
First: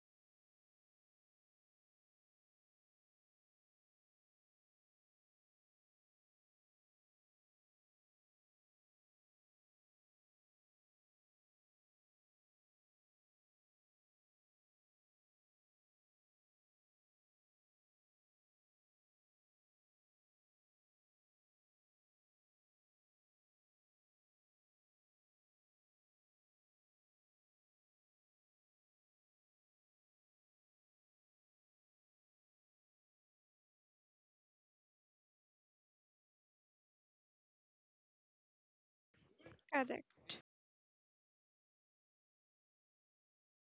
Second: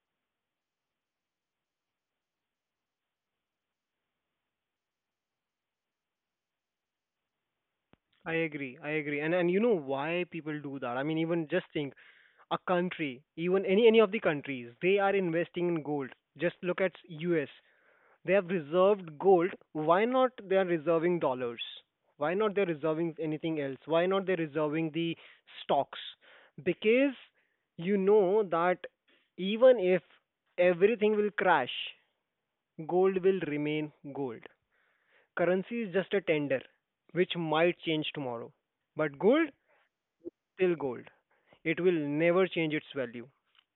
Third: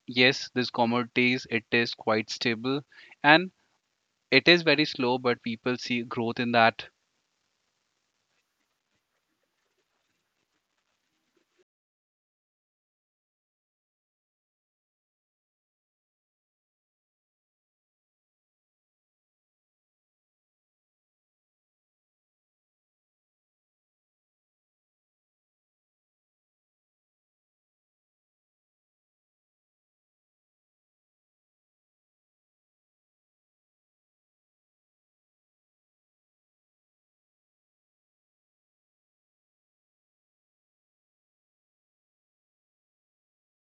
C: yes, this commodities, it is quite stable, and it is very slow, but people see growth in that.
B: I agree. I agree. and you know why people do that? I mean, even just think a country, even any of the countries, they are investing in gold. Just look at US. They have reserved gold. Why not they are reserving dollars? Why not they're reserving anything else? Why not they're reserving the stocks? Because you know that even if everything will crash, gold will remain gold. Currency is just a tender which might change tomorrow. But gold,
A: Correct.
B: still gold. It will never change its value.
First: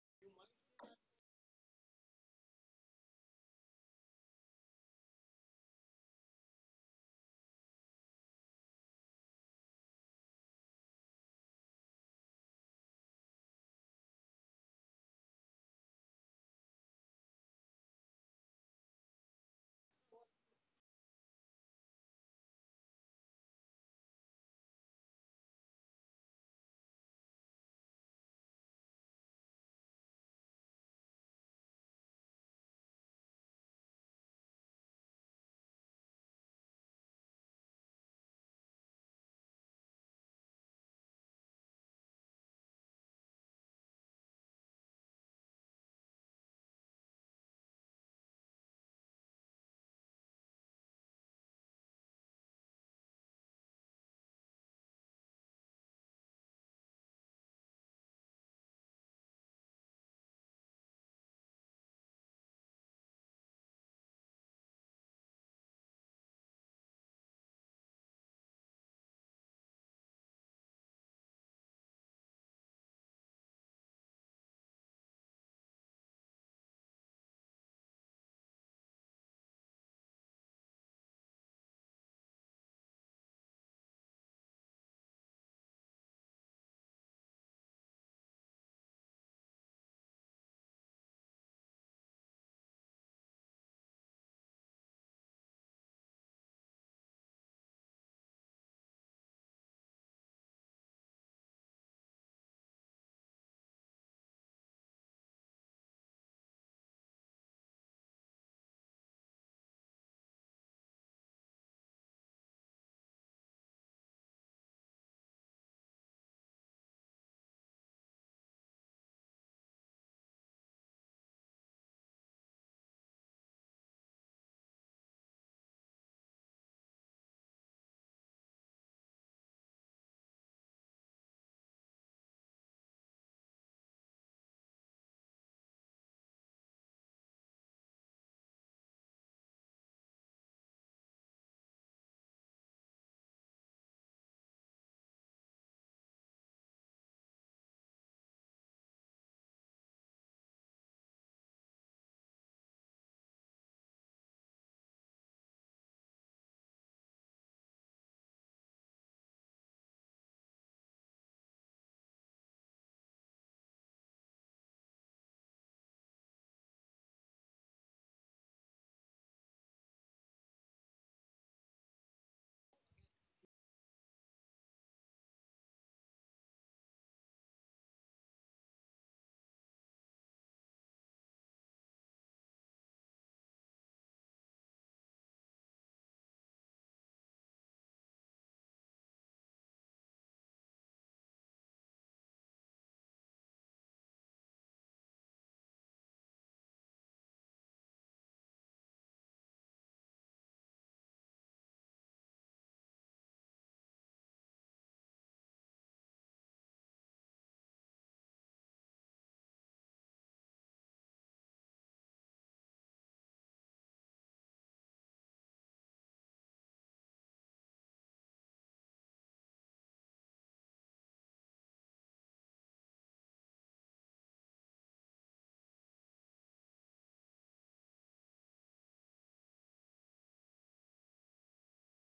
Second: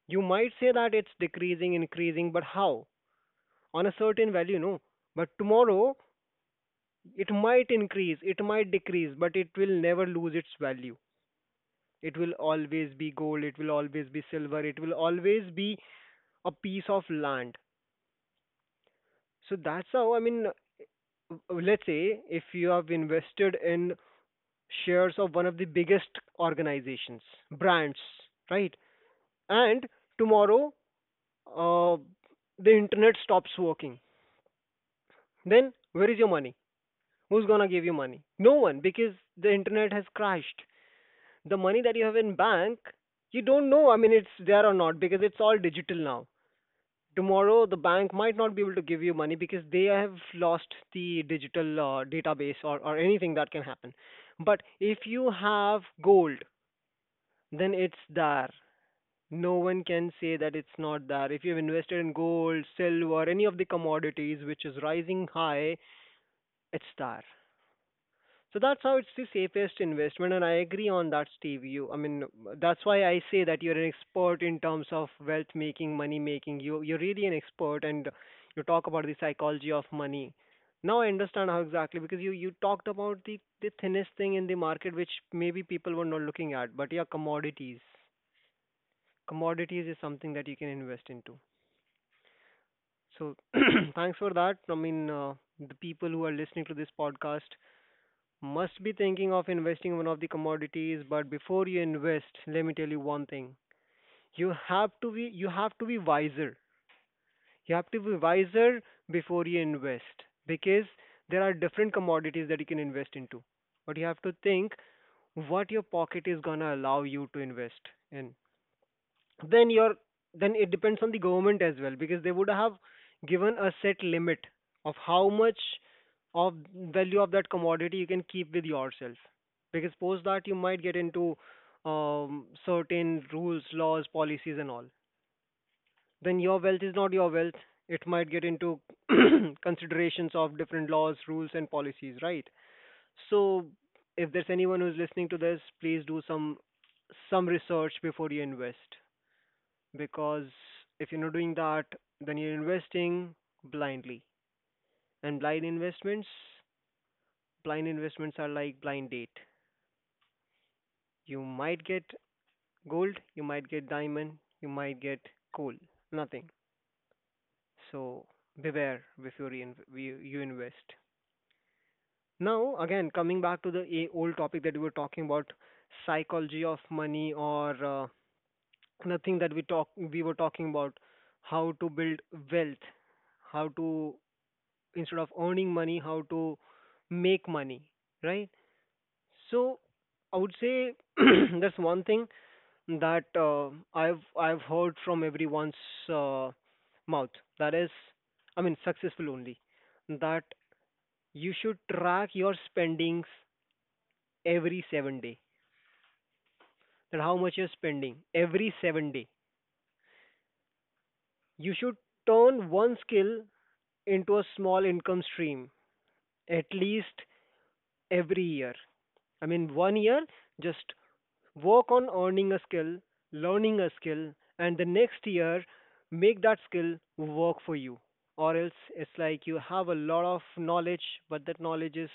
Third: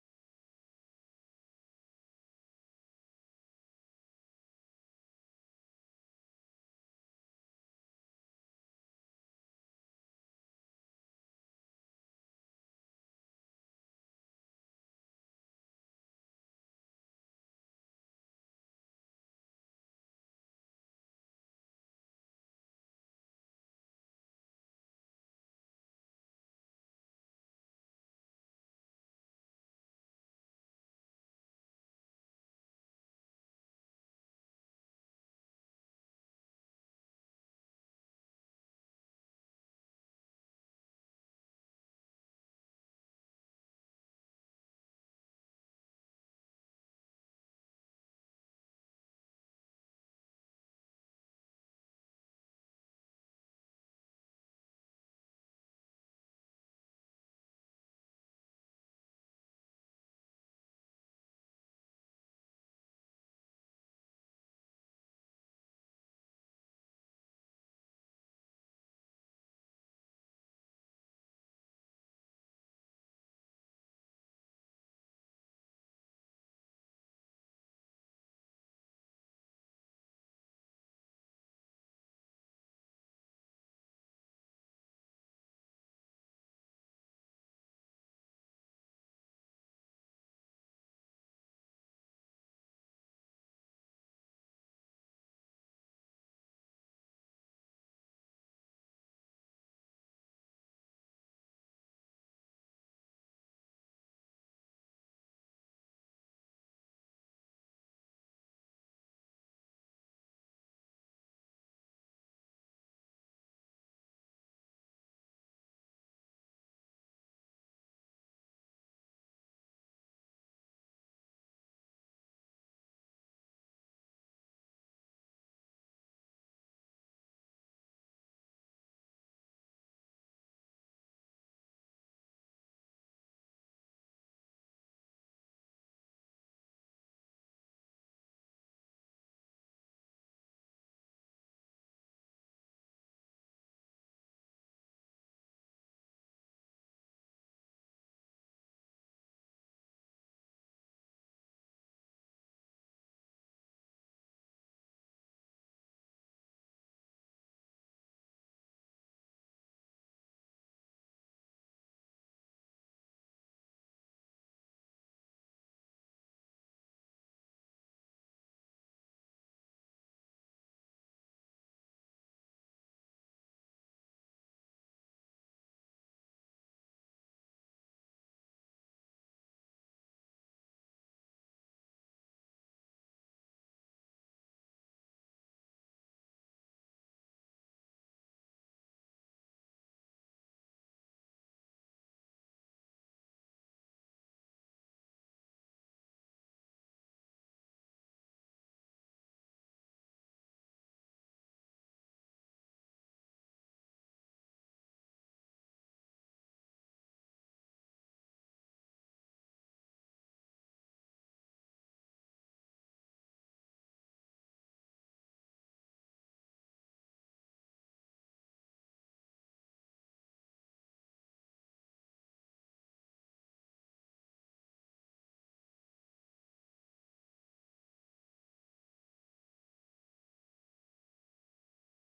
B: You might say that it's decreasing, increasing, but how? On a certain value, no. But tomorrow, it might increase, it might decrease, but it will never lose its value. It will always be gold, it will always be silver, it will always be a piece of land. So that's how, I mean, let's say if you have invested in shares of one of the biggest organizations, brands, right? And tomorrow, uh, the internet stops working. Then where is your money? Who's gonna give you money? No one, because the internet has crashed. The money that you have in bank, you don't know, I mean, it's there or not because it's all digital now. Tomorrow the bank might not be able to give you money because they have lost the digital database, or anything that can happen. But if you have gold, then it's there. No one can say that it's not there. If you've invested in gold, silver, any of the commodities which is rising high, it's there. So that's how it's the safest investment, and I agree on that, Steve. You, I mean, that's why I say that you're an expert in terms of wealth making, money making. You're really an expert, and you talk about the psychology of money. Now I understand how exactly because you talked about the thinnest thing in the market, which maybe people were not looking at, but yeah, commodities. Commodities is something that you can invest into. So thanks for that. I mean, the people who are listening to this podcast must be thinking of investing in one of the commodities, but before you invest, let me tell you one thing. You have to be wiser. You have to be wiser before you invest because there are different commodities that you can invest into. But you have to think what your pocket is gonna allow you to invest in, then your then it depends on the government as well because they would have given a set limit of how much of value of that commodity you can keep with yourself, because post that you might get into certain rules, laws, policies and all. Then your wealth is not your wealth, it might get into considerations of different laws, rules and policies, right? So if there's anyone who's listening to this, please do some research before you invest, because if you're not doing that, then you're investing blindly. And blind investments are like blind date. You might get gold, you might get diamond, you might get coal, nothing. So beware before you invest. Now, again, coming back to the old topic that we were talking about, psychology of money or the thing that we were talking about, how to build wealth, how to instead of earning money, how to make money, right? So I would say that's one thing that I've heard from everyone's uh, mouth. That is, I mean, successful only. That you should track your spendings every 7 day. That how much you're spending every 7 day. You should turn one skill into a small income stream at least every year. I mean, one year just work on earning a skill, learning a skill, and the next year make that skill work for you. Or else it's like you have a lot of knowledge, but that knowledge is,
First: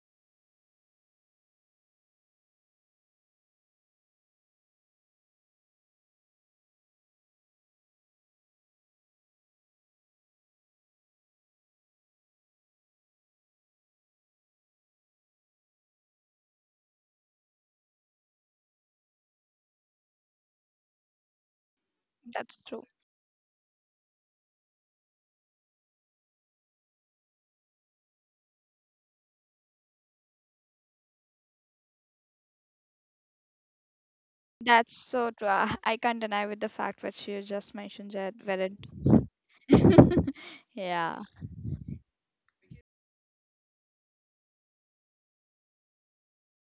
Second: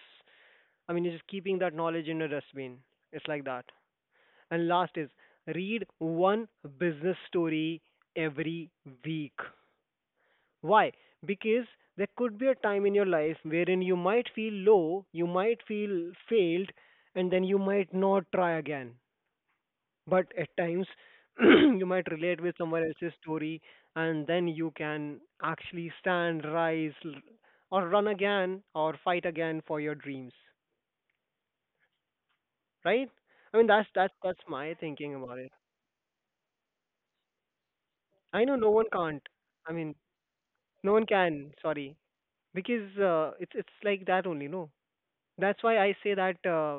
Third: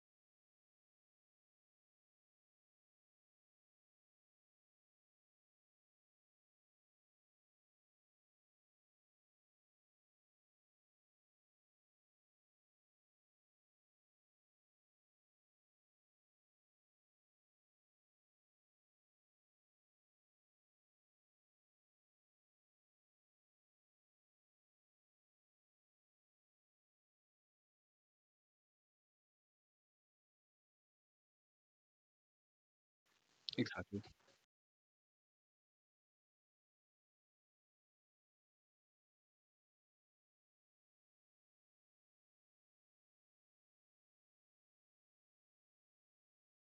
B: I mean, you're just keeping that knowledge in a dustbin. It's like that. And last is read one business story every week. Why? Because there could be a time in your life wherein you might feel low, you might feel failed, and then you might not try again, but at times you might relate with
A: That's
B: someone
A: true.
B: else's story, and then you can actually stand, rise, or run again or fight again for your dreams, right? I mean that's
C: Exactly.
B: that's that's my
A: That's
B: thinking
A: so
B: about
A: true.
B: it.
A: I can't deny with the fact which you just mentioned, Jed.
B: I know no
A: Wherein,
B: one can't, I mean, no one
A: yeah.
B: can, sorry, because it's like that only, no? That's why I say that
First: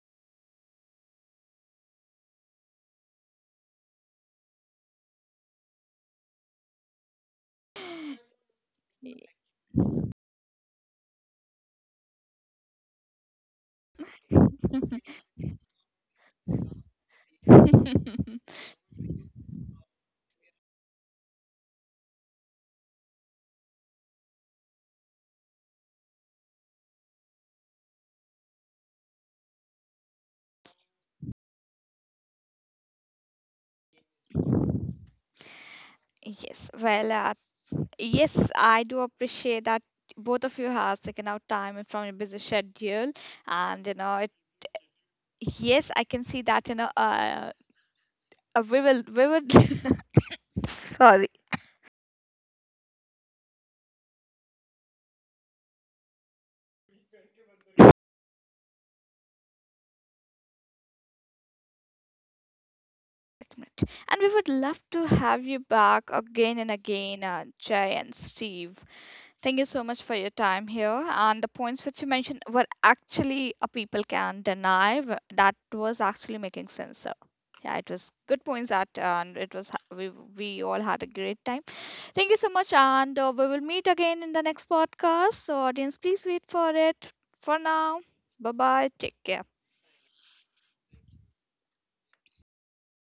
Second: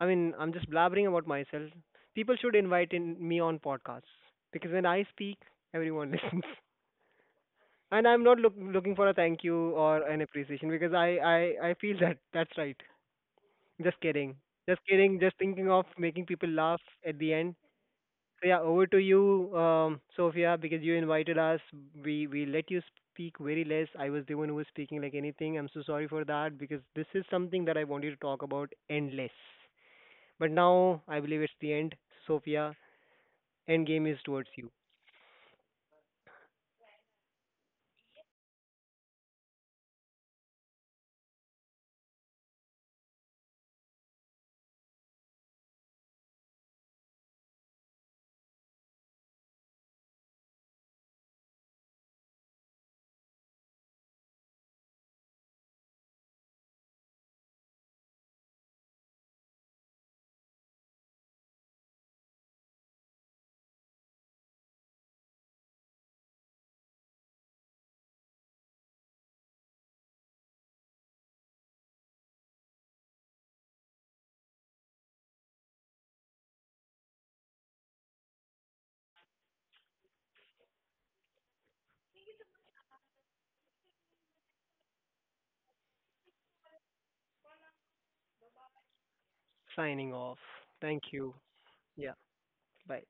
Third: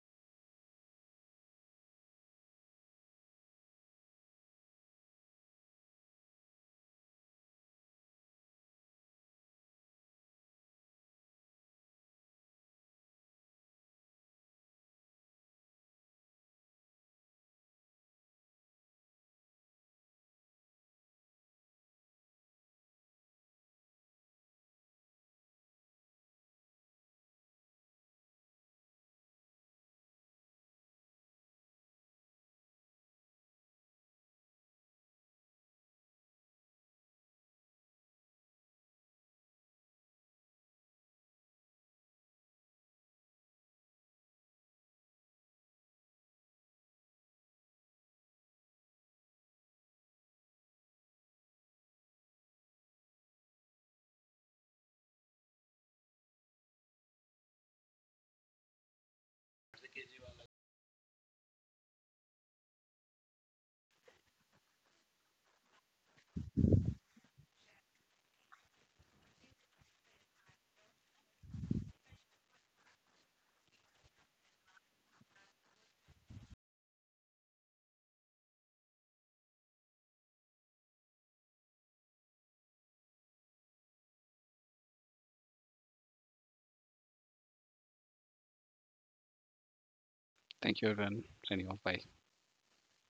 B: I mean I'm just blabbering about myself, people should invite in me on podcasts because when I speak, everyone listens. And I'm not looking for a thank you or an appreciation because I feel that that's right. Just kidding. Just kidding. Just thinking of making people laugh at the end. So yeah, over to you, Sophia, because you invited us. We let you speak very less. I was the one who was speaking like anything. I'm so sorry for that because this is something that I wanted to talk about endless. But now I believe it's the end. Sophia, end game is towards you.
A: Yes, well, yes, I do appreciate that both of you has taken out time from your busy schedule, and yes, I can see that you know, we will, we would, sorry, and we would love to have you back again and again, Jay and Steve. Thank you so much for your time here, and the points which you mentioned were actually people can deny that was actually making sense. So, yeah, it was good points that, and it was we all had a great time. Thank you so much, and we will meet again in the next podcast. So, audience, please wait for it. For now, bye bye. Take care.
B: Signing off.
C: Thank you,
B: Thank
C: everyone.
B: you.
C: Signing off. Bye.
B: Yeah. Bye.